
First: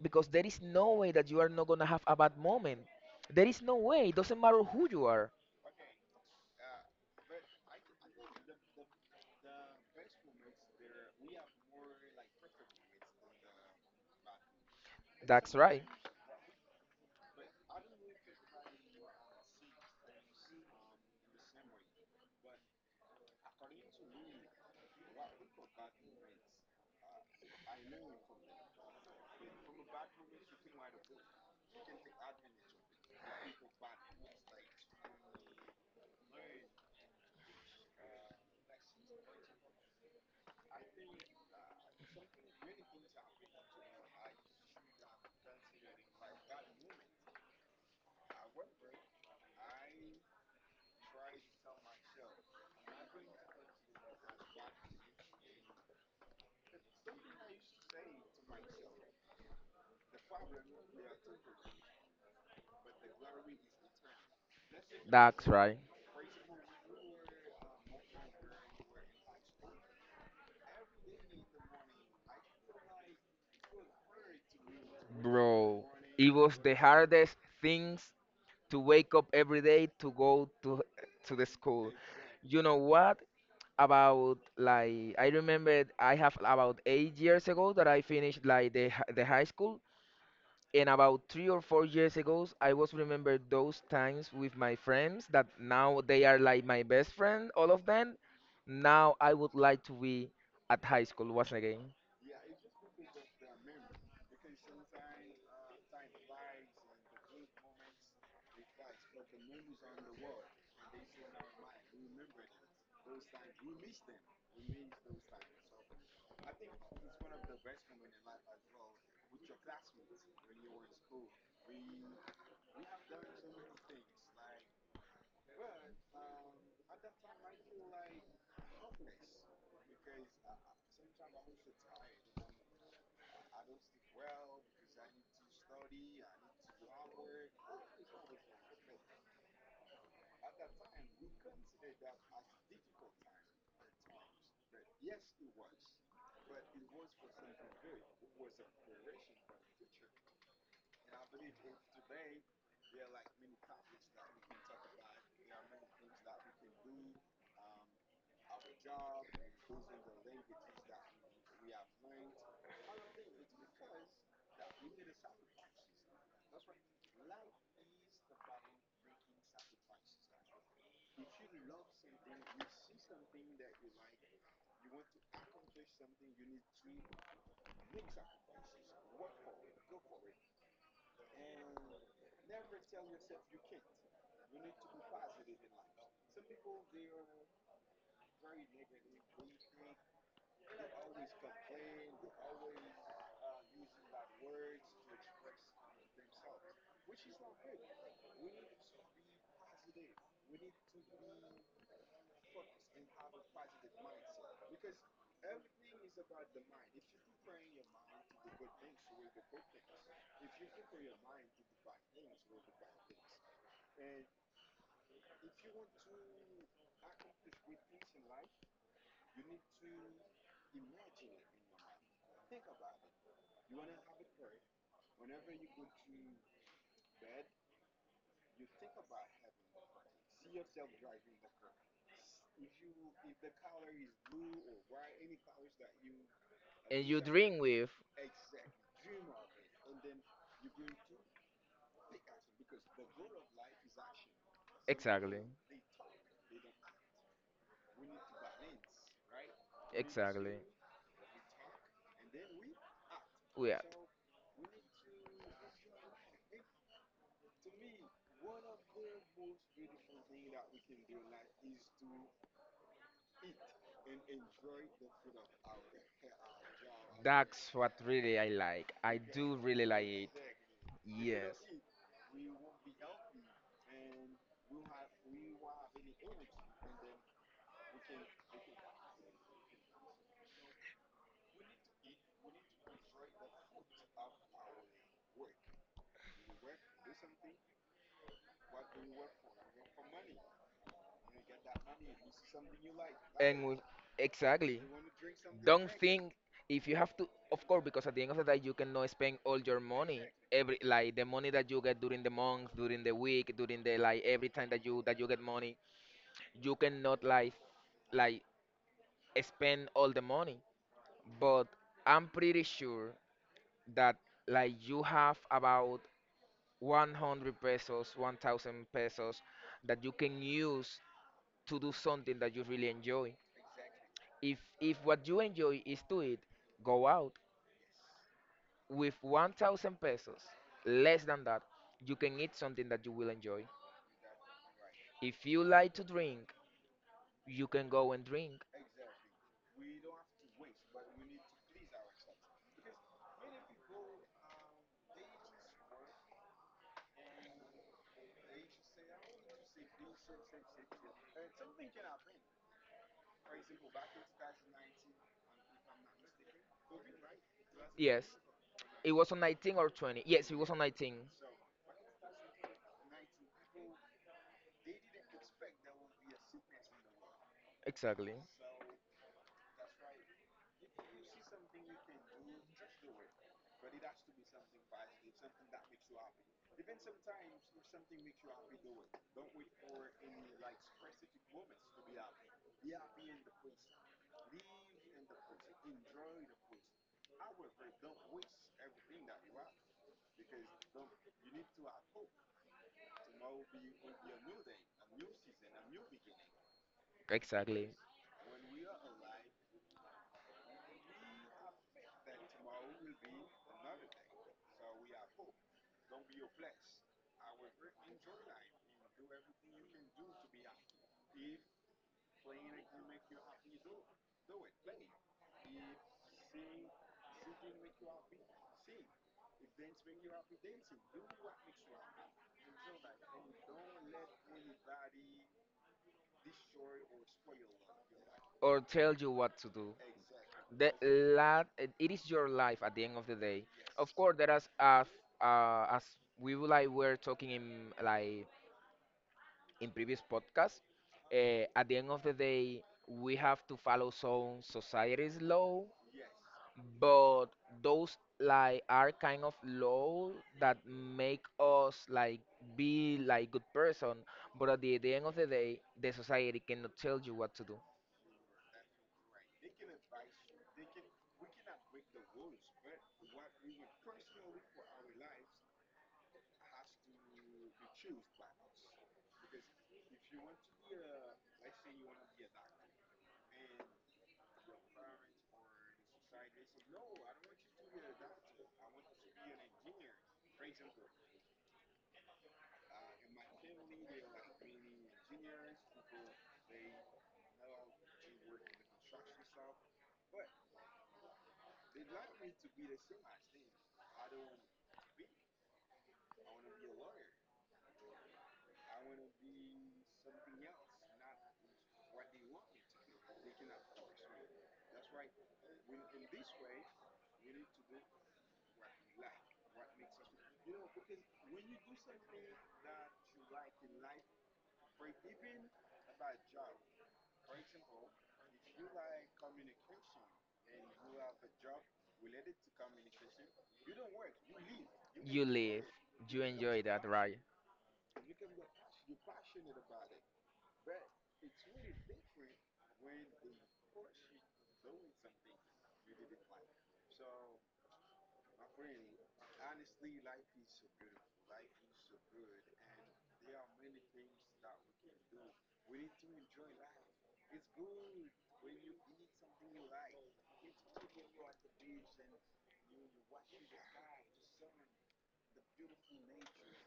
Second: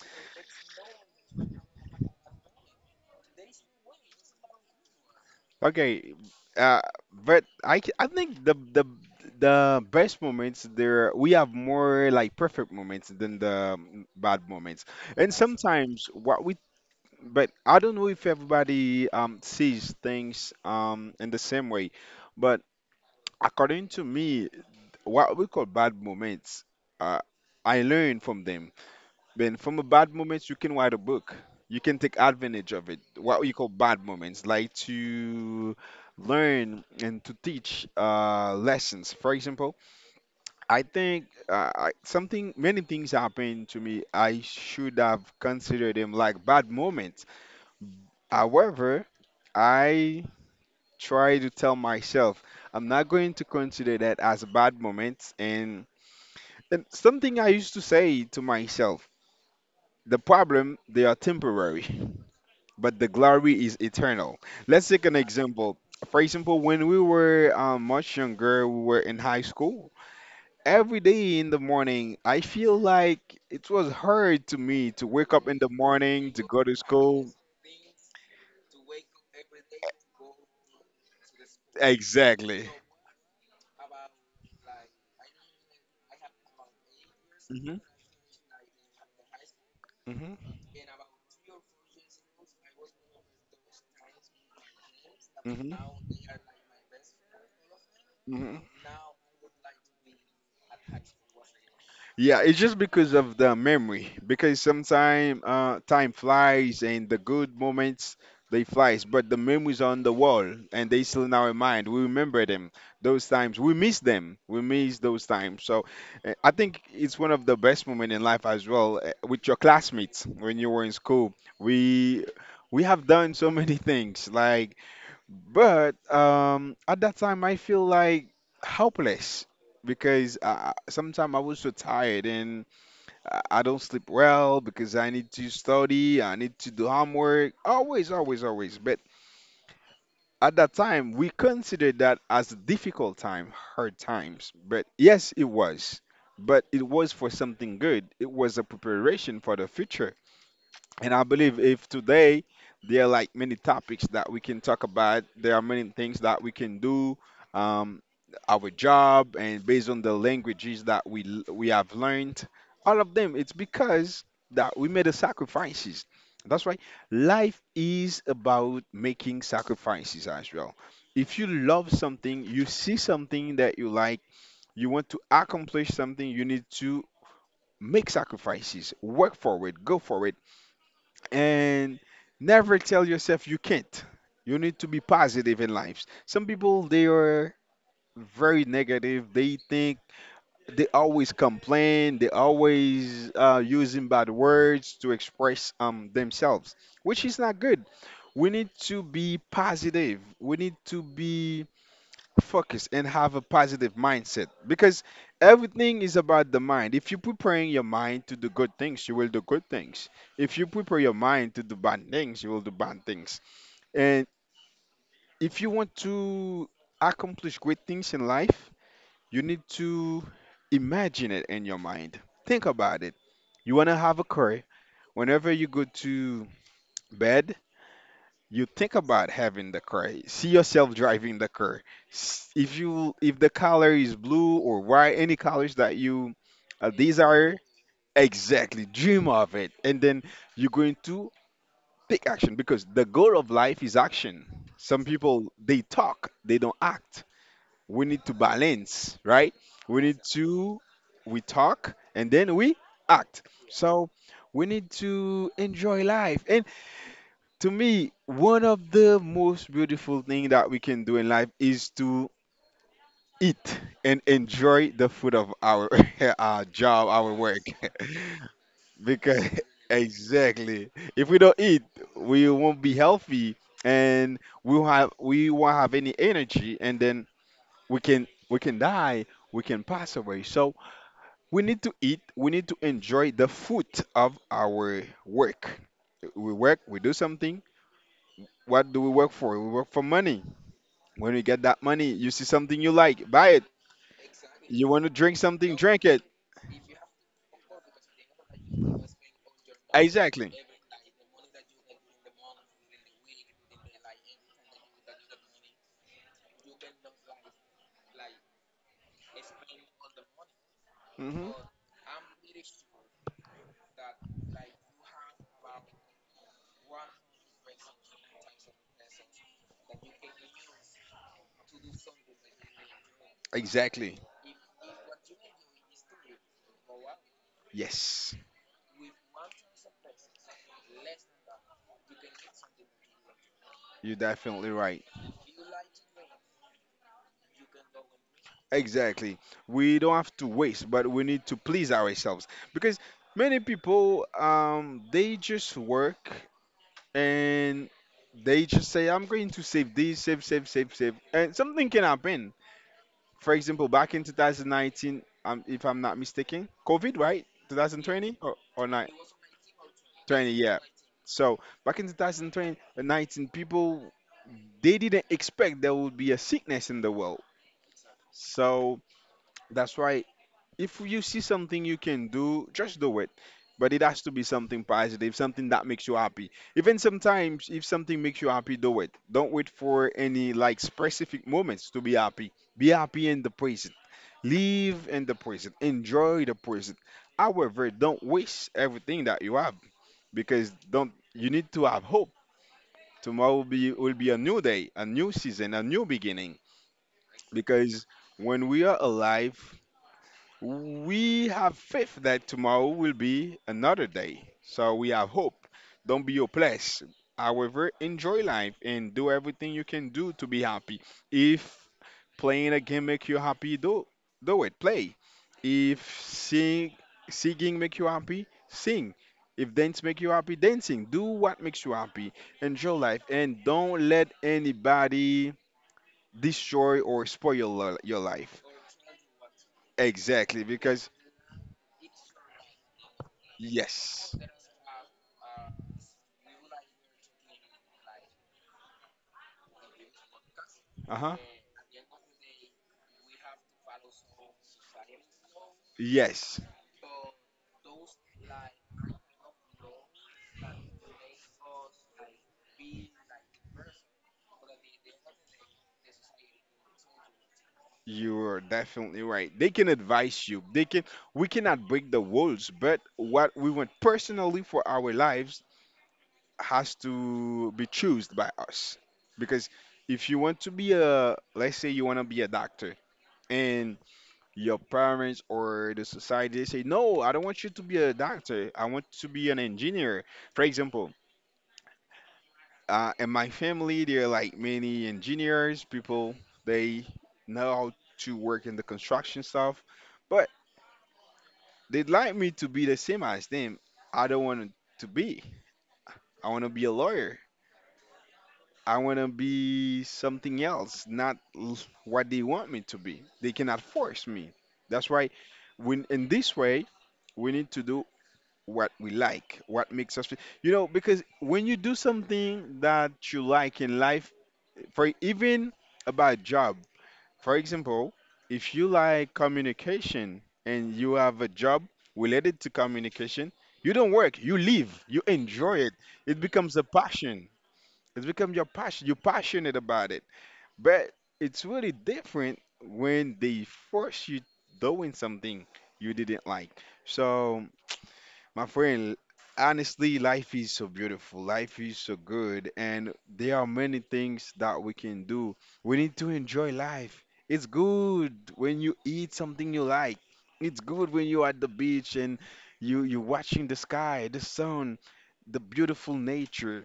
S1: because there is no way that you are not gonna have a bad moment. There is no way. It doesn't matter who you are.
S2: Okay, uh, but I think the best moments there we have more like perfect moments than the bad moments. And
S1: That's right.
S2: sometimes what we. But I don't know if everybody sees things in the same way, but according to me, what we call bad moments, uh, I learn from them. Then from a bad moments, you can write a book. You can take advantage of it. What we call bad moments, like to learn and to teach lessons. For example, I think something, many things happened to me. I should have considered them like bad moments. However, I try to tell myself I'm not going to consider that as a bad moment. And something I used to say to myself: the problem they are temporary, but the glory is eternal. Let's take an
S1: That's right.
S2: example. For example, when we were much younger, we were in high school. Every day in the morning, I feel like it was hard to me to wake up in the
S1: Bro, it
S2: morning to
S1: was
S2: go
S1: the
S2: to school.
S1: hardest things to wake up every day to go to the school. You
S2: Exactly.
S1: know what? About, like, I remember I have about 8 years ago
S2: hmm
S1: that I finished like the high school,
S2: hmm
S1: and about 3 or 4 years ago I was remember those times with my friends that
S2: hmm
S1: now they are like my best friend, all of them.
S2: hmm
S1: Now I would like to be at high school once again.
S2: Yeah, it's just because of the memory. Because sometimes time flies and the good moments, they flies, but the memories are on the wall and they still in our mind. We remember them. Those times we miss them. We miss those times. So I think it's one of the best moment in life as well with your classmates when you were in school. We have done so many things like, but at that time, I feel like helpless because sometimes I was so tired and I don't sleep well because I need to study, I need to do homework, always, always, always. But at that time, we considered that as a difficult time, hard times. But yes, it was. But it was for something good. It was a preparation for the future. And I believe if today there are like many topics that we can talk about, there are many things that we can do, um, our job, and based on the languages that we have learned, all of them, it's because that we made the sacrifices. That's why life is about making sacrifices as well. If you love something, you see something that you like, you want to accomplish something, you need to make sacrifices, work for it, go for it and never tell yourself you can't. You need to be positive in life. Some people they are very negative. They think they always complain. They always using bad words to express themselves, which is not good. We need to be positive. We need to be focus and have a positive mindset because everything is about the mind. If you preparing your mind to do good things, you will do good things. If you prepare your mind to do bad things, you will do bad things. And if you want to accomplish great things in life, you need to imagine it in your mind. Think about it. You want to have a career. Whenever you go to bed, you think about having the car, see yourself driving the car. If you, if the color is blue or white, any colors that you
S1: And you
S2: desire,
S1: dream with.
S2: exactly, dream of it and then you're going to take action because the goal of life is action. Some
S1: Exactly,
S2: people they talk, they don't act. We need to balance, right? We need
S1: exactly.
S2: to, we talk and then we act.
S1: Yeah,
S2: So we need to enjoy life. To me, one of the most beautiful thing that we can do in life is to eat and enjoy the food of our our job, our work.
S1: that's what really I like. I
S2: Because
S1: do really like it.
S2: exactly, if we
S1: Yes,
S2: don't eat, we won't be healthy, and we will have, we won't have any energy, and then we can die, we can pass away. So we need to eat. We need to enjoy the fruit of our work. We work. We do something. What do we work for? We work for money. When you get that money, you see something you like, buy it.
S1: and with, exactly.
S2: You want to drink something,
S1: Don't
S2: drink it.
S1: think, if you have to, of course, because at the end of the day you cannot spend all your money
S2: Exactly.
S1: every, like the money that you get during the month, during the week, during the like every time that you get money. You cannot like like spend all the money,
S2: hmm
S1: but I'm pretty sure that like you have about 100 pesos, 1000 pesos that you can use to do something that you really enjoy.
S2: Exactly.
S1: If what you enjoy is to eat, go out
S2: Yes,
S1: with 1000 pesos, less than that, you can eat something that you will enjoy.
S2: you're definitely right.
S1: If you like to drink, you can go and drink.
S2: Exactly. We don't have to waste, but we need to please ourselves because many people they just work and they just say I'm going to save this, save, save, save, save, and something can happen. For example, back in 2019, if I'm not mistaken, COVID, right?
S1: Yes,
S2: 2020 or not?
S1: it was on 19 or 20. Yes,
S2: 20,
S1: it was on
S2: yeah.
S1: 19.
S2: So back in 2020, 19, people they didn't expect there would be a sickness in the world.
S1: Exactly.
S2: So that's why if you see something you can do, just do it. But it has to be something positive, something that makes you happy. Even sometimes, if something makes you happy, do it. Don't wait for any like specific moments to be happy. Be happy in the present. Live in the present. Enjoy the present. However, don't waste everything that you have because don't, you need to have hope. Tomorrow will be, will be a new day, a new season, a new beginning.
S1: Exactly.
S2: Because when we are alive, we have faith that tomorrow will be another day. So we have hope. Don't be hopeless. However, enjoy life and do everything you can do to be happy. If playing a game make you happy, do it. Play. If singing make you happy, sing. If dance make you happy, dancing. Do what makes you happy. Enjoy life and don't let anybody destroy or spoil your, your life.
S1: Or tell you what to do.
S2: Exactly,
S1: The
S2: because
S1: la- it is your life at the end of the day. Of course,
S2: yes.
S1: there is as we were talking in in previous podcasts.
S2: Uh-huh.
S1: At the end of the day, we have to follow some society's law,
S2: Yes,
S1: but those like are kind of law that make us like be like good person, but at the end of the day the society cannot tell you what to do.
S2: you are definitely right. They can advise you. They can, we cannot break the rules, but what we want personally for our lives has to be chosen by us because if you want to be a, let's say you want to be a doctor and your parents or the society say no, I don't want you to be a doctor, I want to be an engineer, for example. In my family there are like many engineers, people they know how to work in the construction stuff, but they'd like me to be the same as them. I don't want to be, I want to be a lawyer. I want to be something else, not what they want me to be. They cannot force me. That's why, when in this way, we need to do what we like, what makes us, you know, because when you do something that you like in life, for even about job, for example, if you like communication and you have a job related to communication, you don't work, you live, you
S1: You
S2: enjoy
S1: live,
S2: it. It
S1: you
S2: becomes
S1: enjoy
S2: a
S1: that, right?
S2: passion, it's become your passion. You're passionate about it. But it's really different when they force you doing something you didn't like. So, my friend, honestly, life is so beautiful. Life is so good. And there are many things that we can do. We need to enjoy life. It's good when you eat something you like. It's good when you're at the beach and you, you're watching the sky, the sun, the beautiful nature.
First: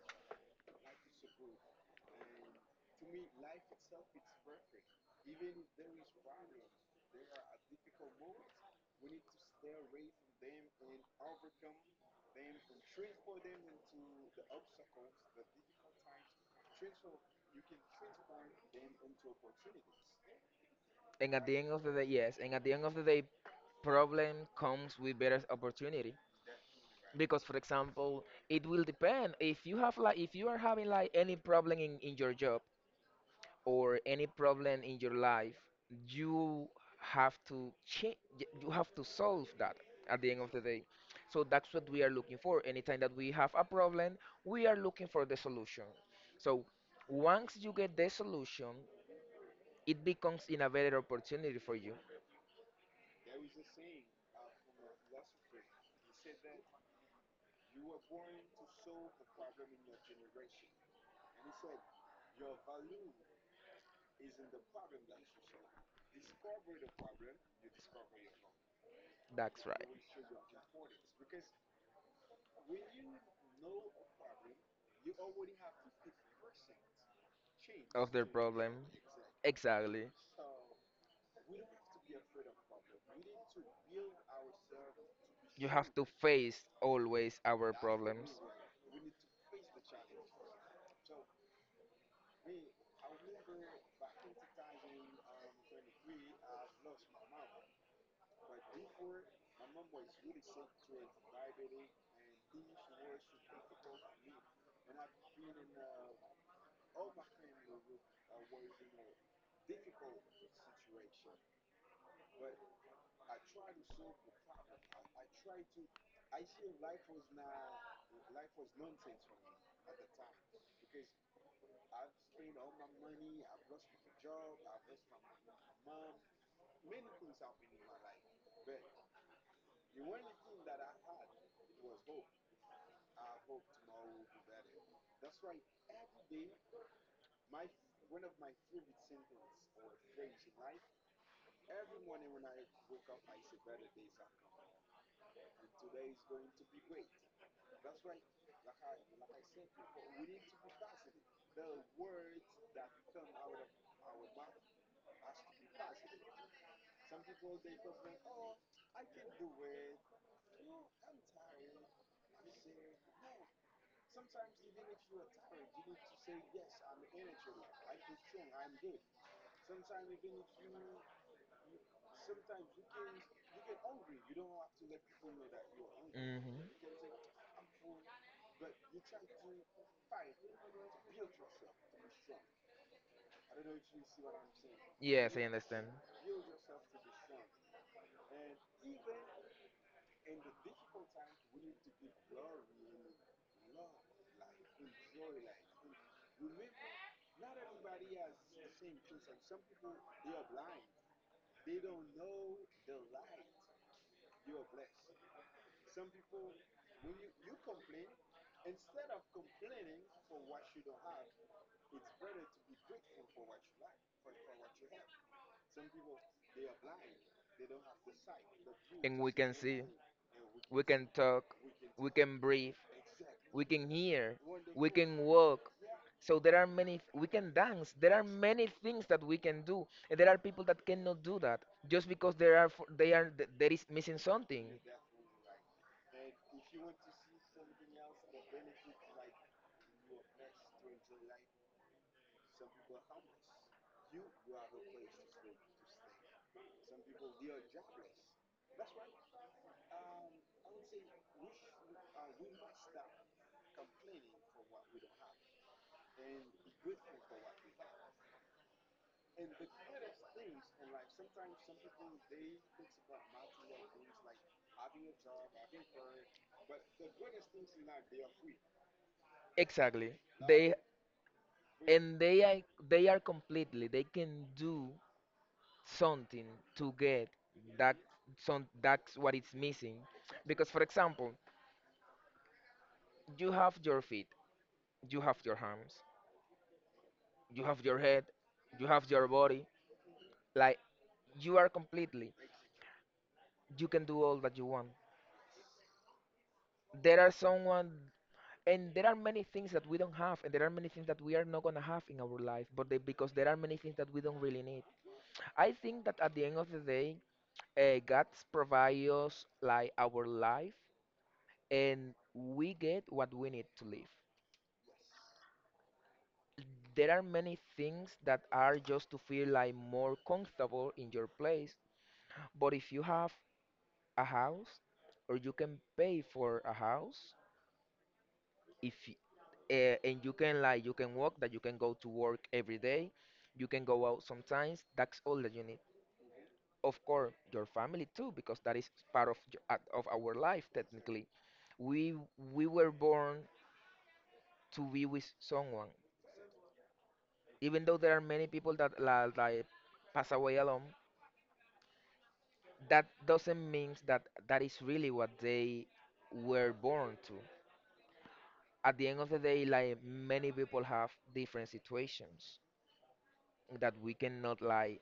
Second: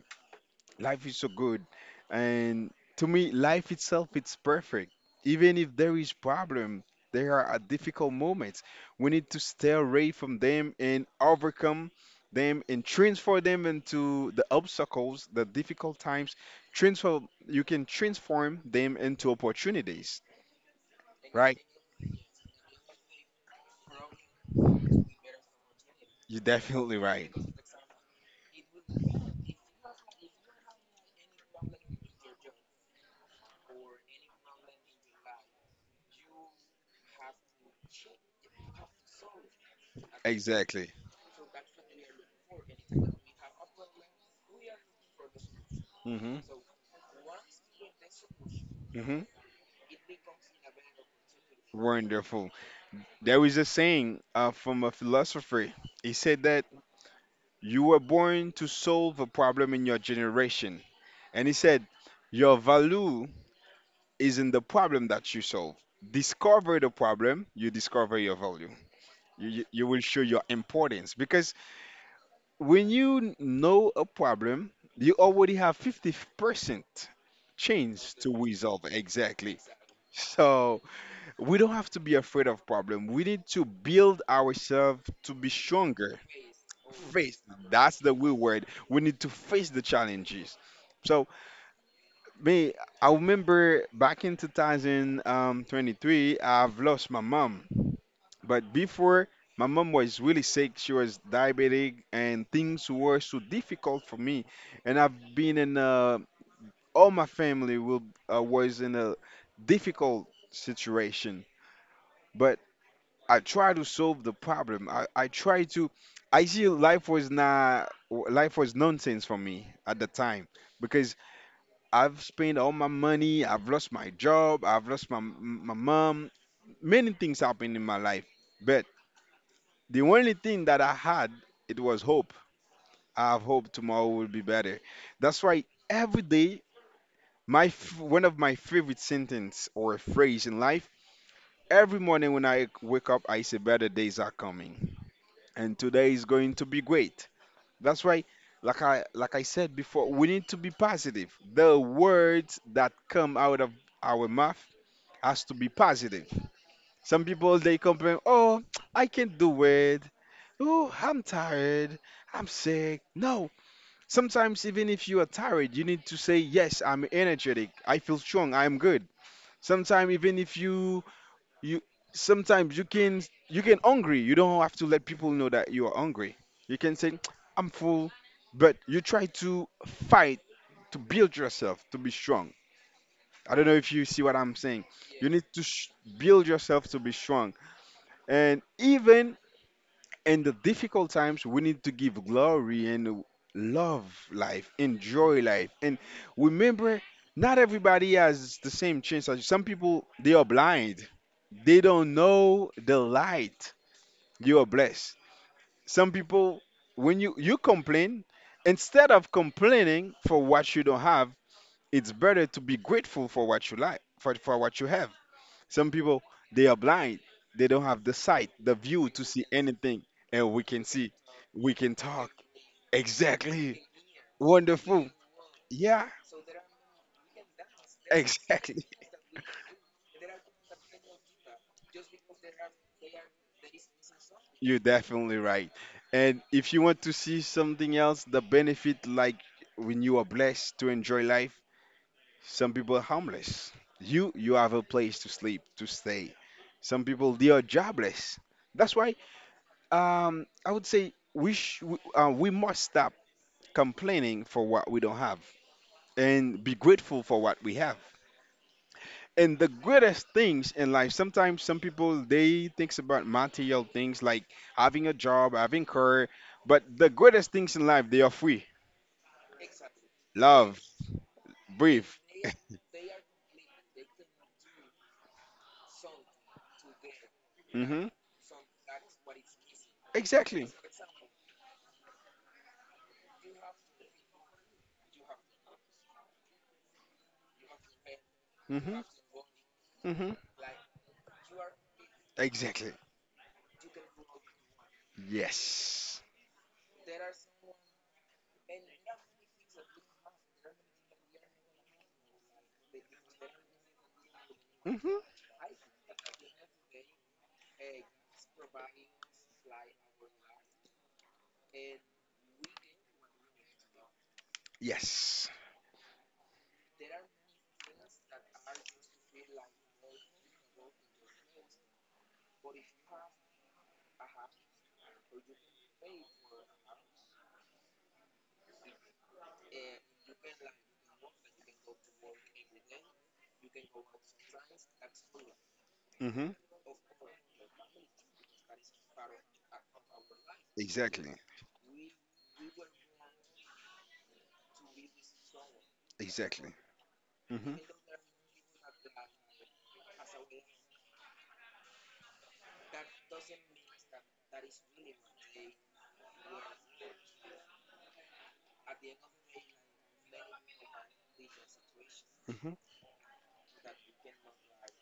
S2: Life is so good. And to me, life itself it's perfect. Even if there is problem, there are difficult moments. We need to stay away from them and overcome them and transform them into the obstacles, the difficult times. Transform, you can transform them into opportunities.
S1: And at the
S2: Right?
S1: end of the day, yes, and at the end of the day, problem comes with better opportunity,
S2: You're definitely right.
S1: because for example it will depend if you have, like, if you are having like any problem in your job or any problem in your life, you have to change, you have to solve that at the end of the day.
S2: Exactly.
S1: So that's what we are looking for. Anytime that we have a problem, we are looking for the solution.
S2: hmm
S1: So once you get the solution,
S2: hmm
S1: it becomes in a better opportunity for you.
S2: Wonderful. There is a saying from a philosopher. He said that you were born to solve a problem in your generation. And he said, your value is in the problem that you solve. Discover the problem, you discover your value. You, you,
S1: That's
S2: you
S1: right.
S2: will show your importance. Because when you know a problem, you already have 50%
S1: Of
S2: chance
S1: their
S2: to
S1: problem.
S2: resolve, exactly.
S1: Exactly.
S2: So we don't have to be afraid of problem. We need to build ourselves to be
S1: You have to
S2: stronger,
S1: face
S2: face.
S1: always our
S2: That's the
S1: problems.
S2: we word. We need to face the challenges. So me, I remember back in 2023, I've lost my mom. But before, my mom was really sick. She was diabetic, and things were so difficult for me. And I've been in all my family will was in a difficult situation. But I try to solve the problem. I try to. I see life was not, life was nonsense for me at the time because I've spent all my money. I've lost my job. I've lost my mom. Many things happened in my life, but the only thing that I had, it was hope. I have hope tomorrow will be better. That's why every day, my one of my favorite sentence or phrase in life. Every morning when I wake up, I say better days are coming, and today is going to be great. That's why, like I said before, we need to be positive. The words that come out of our mouth has to be positive. Some people they complain, "Oh, I can't do it. Oh, I'm tired. I'm sick." No. Sometimes even if you are tired, you need to say, "Yes, I'm energetic. I feel strong. I'm good." Sometimes even if you sometimes you can hungry, you don't have to let people know that you are hungry.
S1: Hmm.
S2: You can say I'm full, but you try to fight to build yourself to be strong. I don't know if you see what I'm saying. You
S1: Yes, I
S2: need to
S1: understand.
S2: sh- Build yourself to be strong, and even in the difficult times, we need to give glory and love life, enjoy life. And remember, not everybody has the same chance as you. Some people, they are blind, they don't know the light. You are blessed. Some people, when you complain, instead of complaining for what you don't have, it's better to be grateful for what you like, for what you have. Some people, they are blind. They don't have the sight, the view
S1: And
S2: to
S1: we
S2: see
S1: can see,
S2: anything, and we can
S1: we
S2: see,
S1: can talk,
S2: we can
S1: we
S2: talk.
S1: can breathe, we
S2: Exactly.
S1: can hear, we
S2: Wonderful.
S1: can walk.
S2: Yeah,
S1: So there are many, we can dance. There are many
S2: exactly.
S1: things that we can do, and there are people that cannot do that just because there are f- they are there is missing something.
S2: You're definitely right. And if you want to see something else, the benefit, like when you are blessed to enjoy life, some people are homeless. You have a place to sleep, to stay. Some people, they are jobless. That's why, I would say we must stop complaining for what we don't have and be grateful for what we have. And the greatest things in life, sometimes some people, they thinks about material things like having a job, having career, but the greatest things in life, they are free.
S1: Exactly. They
S2: Love, breathe.
S1: and they are they are completely. They can do something to get that.
S2: Hmm.
S1: That's what it's missing.
S2: Exactly.
S1: Because for example, you have your feet, you have your hands, you have your head, you
S2: Hmm.
S1: have your body.
S2: Hmm.
S1: Like, you are completely,
S2: Exactly.
S1: you can do all that you want.
S2: Yes.
S1: There are someone, and there are many things that we don't have, and there are many things that we are not going to have in our life. But they, because there are many things that we don't really need.
S2: Hmm.
S1: I think that at the end of the day, god provides us like our life, and we get what we need to live.
S2: Yes.
S1: There are many things that are just to feel like more comfortable in your place. But if you have a house, or you can pay for a house, if y- and you can, like, you can walk, that you can go to work every day, you can go out sometimes, that's all that you need.
S2: Hmm.
S1: Of course your family too, because that is part of of our life technically.
S2: Exactly.
S1: We we were born to be with someone.
S2: Exactly. Hmm.
S1: Even though there are many people that like pass away alone, that doesn't mean that that is really what they were born to. At the end of the day, like, many people have different situations
S2: Hmm.
S1: that we cannot like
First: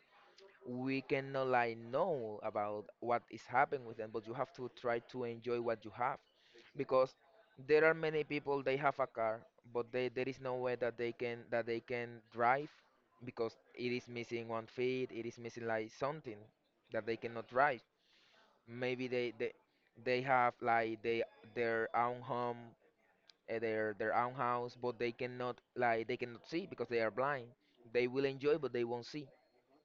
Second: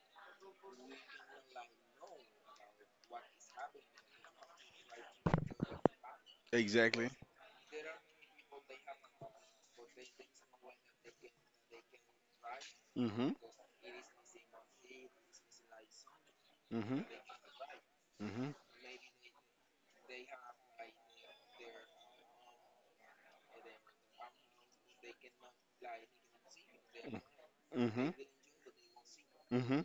S1: we cannot like know about what is happening with them, but you have to try to enjoy what you have.
S2: Exactly.
S1: Because there are many people, they have a car, but there is no way that they can drive,
S2: Hmm. Hmm.
S1: because it is missing one feet, it is missing like something that they cannot drive.
S2: Hmm.
S1: Maybe they have like they their own home, their own house, but they cannot see because they are blind. They
S2: Hmm.
S1: will enjoy, but they won't see,
S2: Hmm.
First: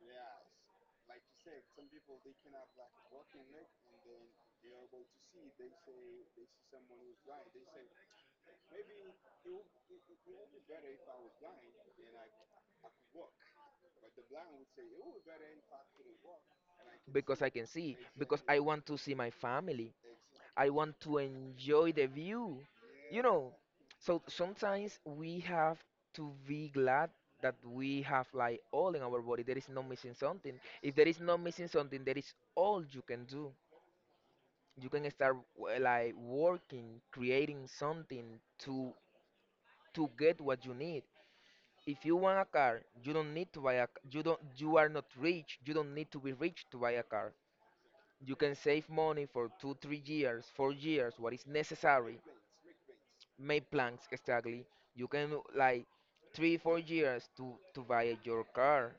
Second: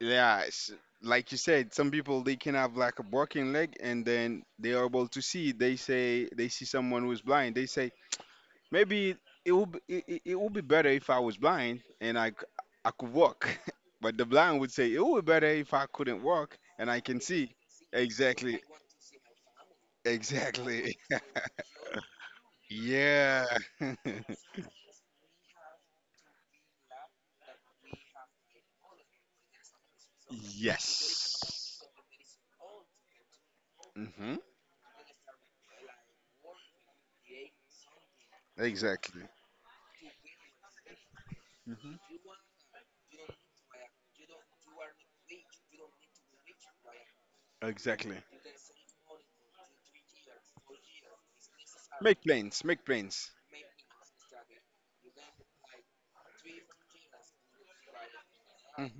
S2: Yeah, like you said, some people they can have like a broken leg and then they are able to see. They say they see someone who's blind. They say maybe it would be better if I was blind and I could walk. But the blind would say it would be better if I couldn't walk and I can
S1: because
S2: see.
S1: I can see, because I
S2: Exactly,
S1: want to see my family. I
S2: exactly.
S1: want to enjoy the view, you
S2: Yeah.
S1: know. So sometimes we have to be glad that we have like all in our body. There is no missing something. If there is no
S2: Yes.
S1: missing something, there is all you can do.
S2: Hmm.
S1: You can start like working, creating something to
S2: Exactly.
S1: to get what you need. If
S2: Hmm.
S1: you want a car, you don't need to you are not rich, you don't need to be rich to buy a car.
S2: Exactly.
S1: You can save money for two, 3 years, 4 years, what is necessary.
S2: Make plans. Make plans.
S1: Make plans, exactly. You can, like, three, 4 years to buy your car.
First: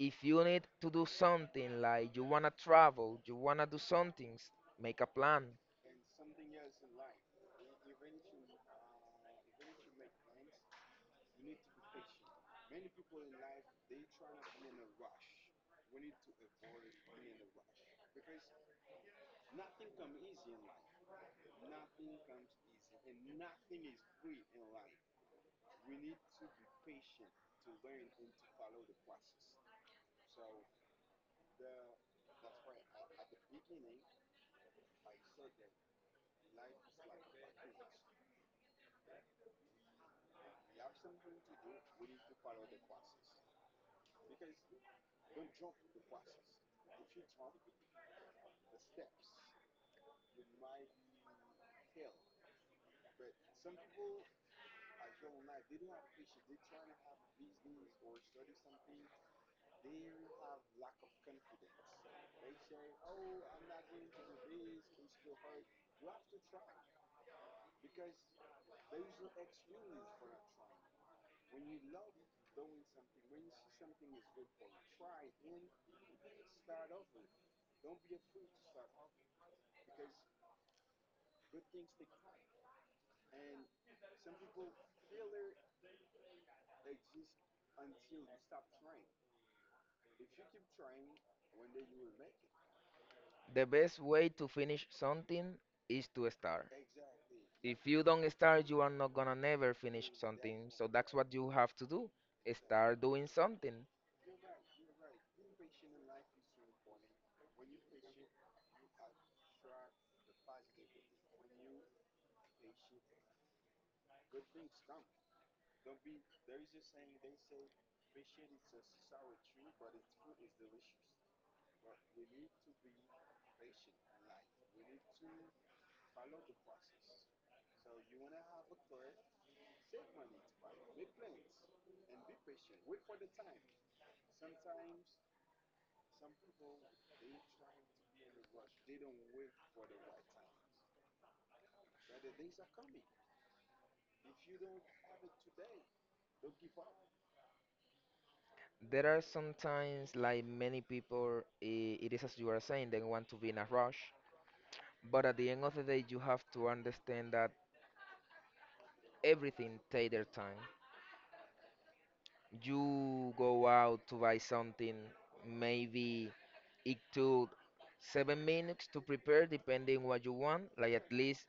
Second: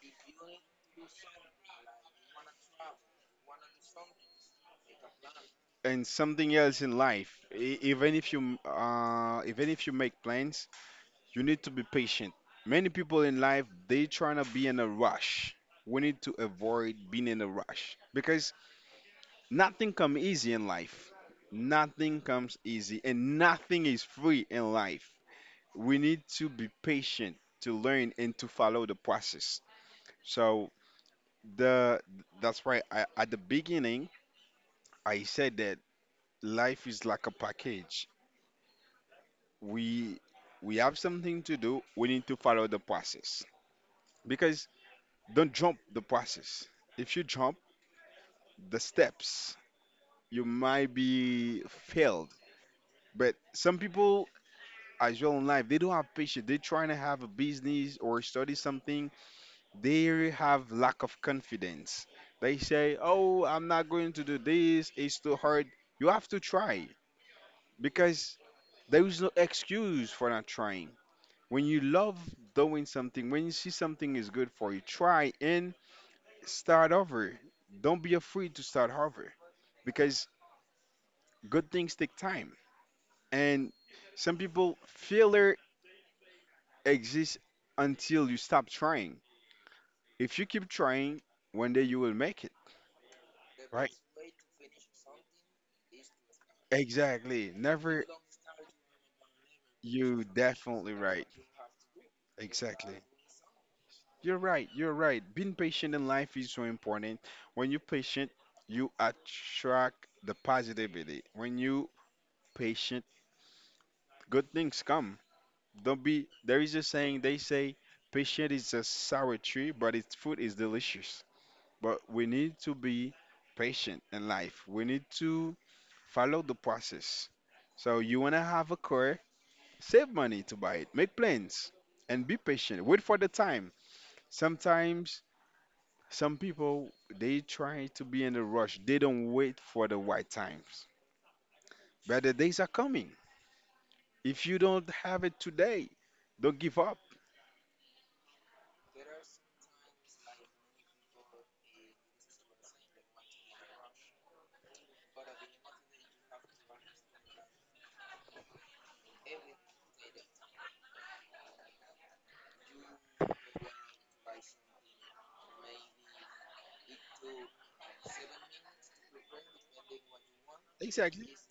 S1: If you need to do something, like you wanna travel, you wanna do something, make a plan.
S2: And something else in life, even if you make plans, you need to be patient. Many people in life, they trying to be in a rush. We need to avoid being in a rush because nothing come easy in life. Nothing comes easy and nothing is free in life. We need to be patient to learn and to follow the process. So, the that's why I, at the beginning, I said that life is like a package. we we have something to do. We need to follow the process. Because don't jump the process. If you jump the steps, you might be failed. But some people as well in life, they don't have patience. They're trying to have a business or study something. They have lack of confidence. They say, "Oh, I'm not going to do this. It's too hard." You have to try, because there is no excuse for not trying. When you love doing something, when you see something is good for you, try and start over. Don't be afraid to start over, because good things take time. And some people, failure exists until you stop trying. If you keep trying, one day you will make it,
S1: The
S2: right?
S1: best way to finish something is to start.
S2: Exactly.
S1: If you
S2: Never,
S1: don't start, you are not gonna never finish
S2: you
S1: something. So
S2: definitely
S1: that's
S2: right.
S1: what you have to do.
S2: Exactly.
S1: Start doing something.
S2: You're right. You're right. Being patient in life is so important. When you're patient, you attract the positivity. When you patient, good things come. Don't be. There is a saying, they say, patient is a sour tree, but its fruit is delicious. But we need to be patient in life. We need to follow the process. So you wanna have a car, save money to buy it, make plans, and be patient. Wait for the time. Sometimes Some people, they try to be in a rush. They don't wait for the right times. Better days are coming. If you don't have it today, don't give up.
S1: There are sometimes, like, many people, it is as you are saying, they want to be in a rush. But at the end of the day, you have to understand that everything takes their time. You go out to buy something, maybe it took 7 minutes to prepare, depending what you want. Like, at
S2: Exactly.
S1: least.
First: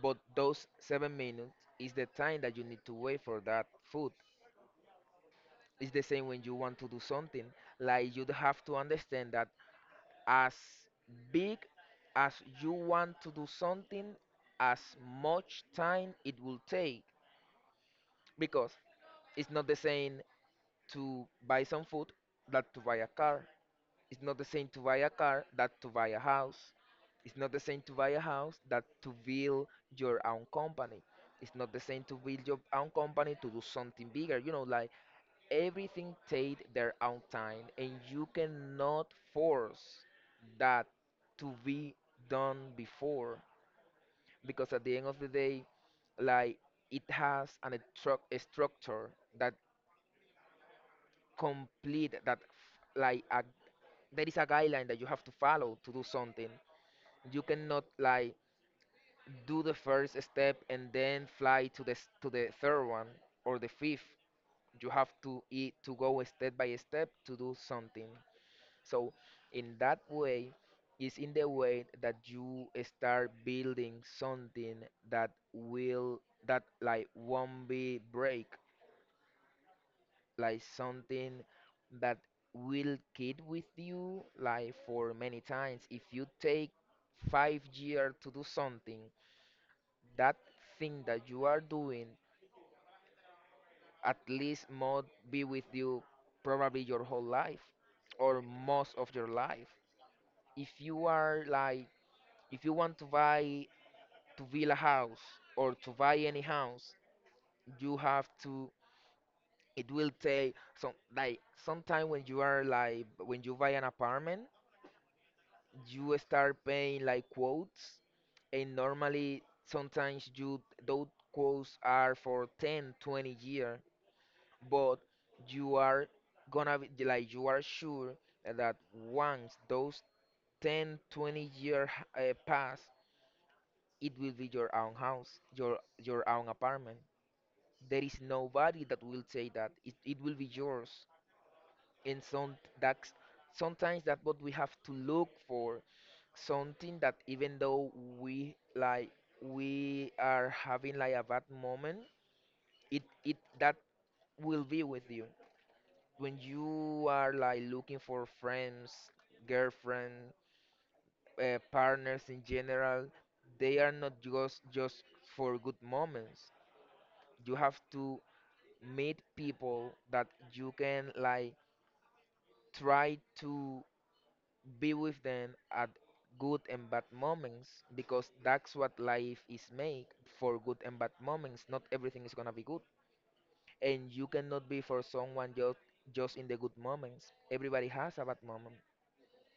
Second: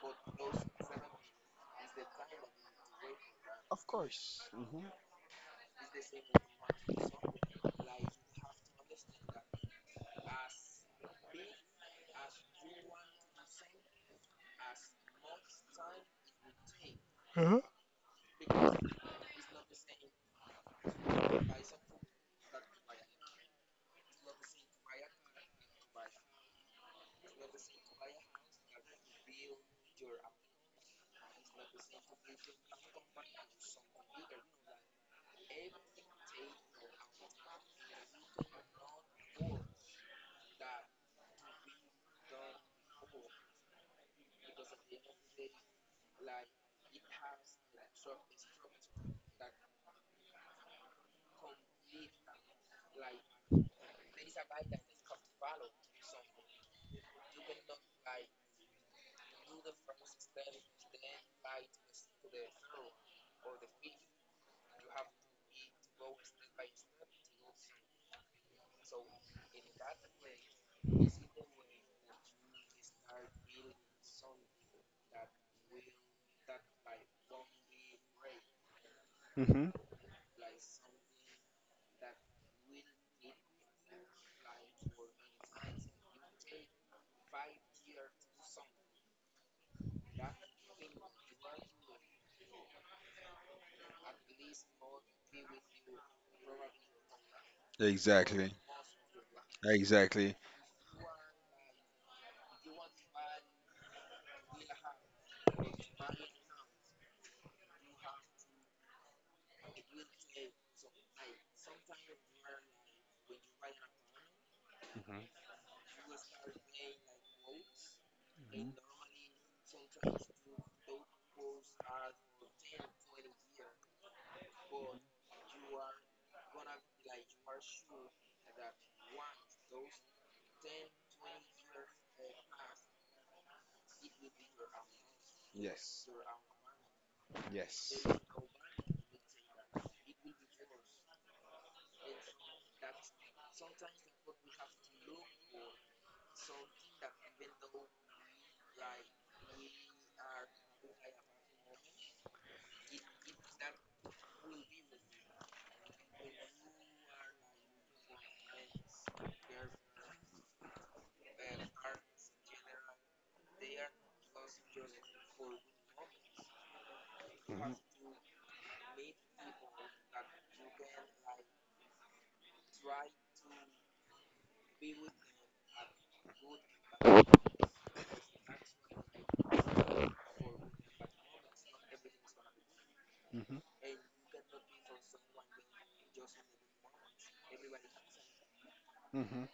S1: But those 7 minutes is the time that you need to wait for that
S2: Of
S1: food.
S2: course. Hmm.
S1: It's the same when you want to do something. Like, you have to understand that as big as you want to do something, as much time it will take.
S2: Uh-huh.
S1: Because it's not the same to buy some food that to buy a car. It's not the same to buy a car that to buy a house. It's not the same to buy a house that to build your own company. It's not the same to build your own company to do something bigger. You know, like, everything take their own time, and you cannot force that to be done before, because at the end of the day, like, it has a structure that complete, like a, there is a guideline that you have to follow to do something. You cannot, like, do the first step and then fly to to the third one, or the fifth. You have to eat to go step by step to do something. So in that way is in the way that you start building something that will, that, like, won't be break,
S2: Hmm.
S1: like something that will keep with you like for many times. If you take 5 years to do something, that thing that you are doing at least must be with you, probably your whole life, or
S2: Exactly.
S1: most of your life.
S2: Exactly.
S1: If you are like, if you want to buy, to build a house, or to buy any house, you have to, it will take some like sometime, when you are like, when you buy an apartment,
S2: Hmm.
S1: you start paying like quotes,
S2: Hmm.
S1: and normally sometimes you, those quotes are for 10 20 year. But you are gonna be like, you are sure that once those ten twenty 20 year pass, it will be your own house, your
S2: Yes.
S1: your own apartment. There
S2: Yes.
S1: is nobody that will say that it will be yours. And some that's sometimes that what we have to look for, something that even though we, like, we are having like a bad moment, it that will be with you. When you are like looking for friends, girlfriend, partners in general, they are not just for good moments. You
S2: Mhm,
S1: have to meet people that you can, like, try to be with them at good and bad moments, because that's what life is made for, good and bad moments. Not everything is gonna be good,
S2: mhm,
S1: and you cannot be for someone just in the good moments. Everybody has a bad moment.
S2: mhm.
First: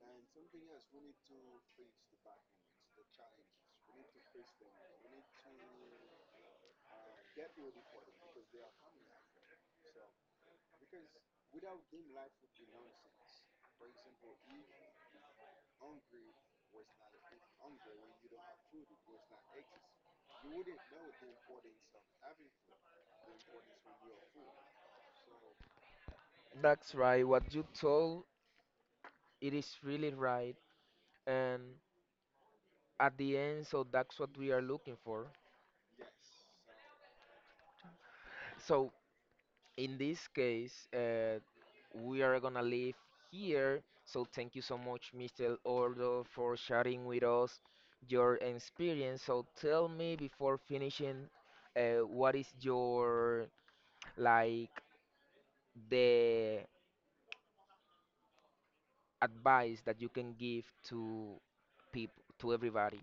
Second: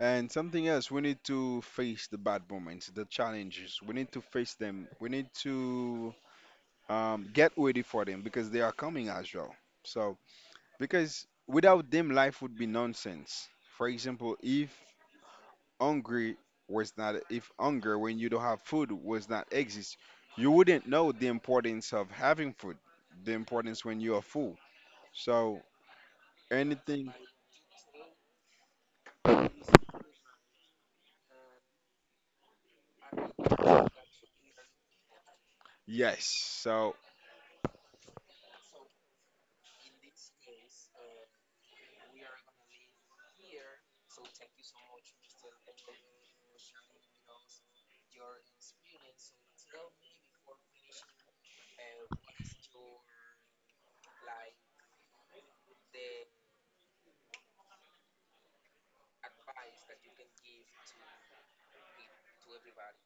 S2: And something else, we need to face the bad moments, the challenges. We need to face them. We need to get ready for them, because they are coming as well. So, because without them, life would be nonsense. For example, if hungry was not, if hunger when you don't have food was not exist, you wouldn't know the importance of having food, the importance when you are full. So,
S1: That's
S2: anything,
S1: right. What you told, it is really right. And at the end, so that's what we are looking for.
S2: yes. So,
S1: So in this case, we are gonna leave here. So thank you so much, Mr. Ordo, for sharing with us your experience. So tell me before finishing, what is your, like, the advice that you can give to people, to everybody?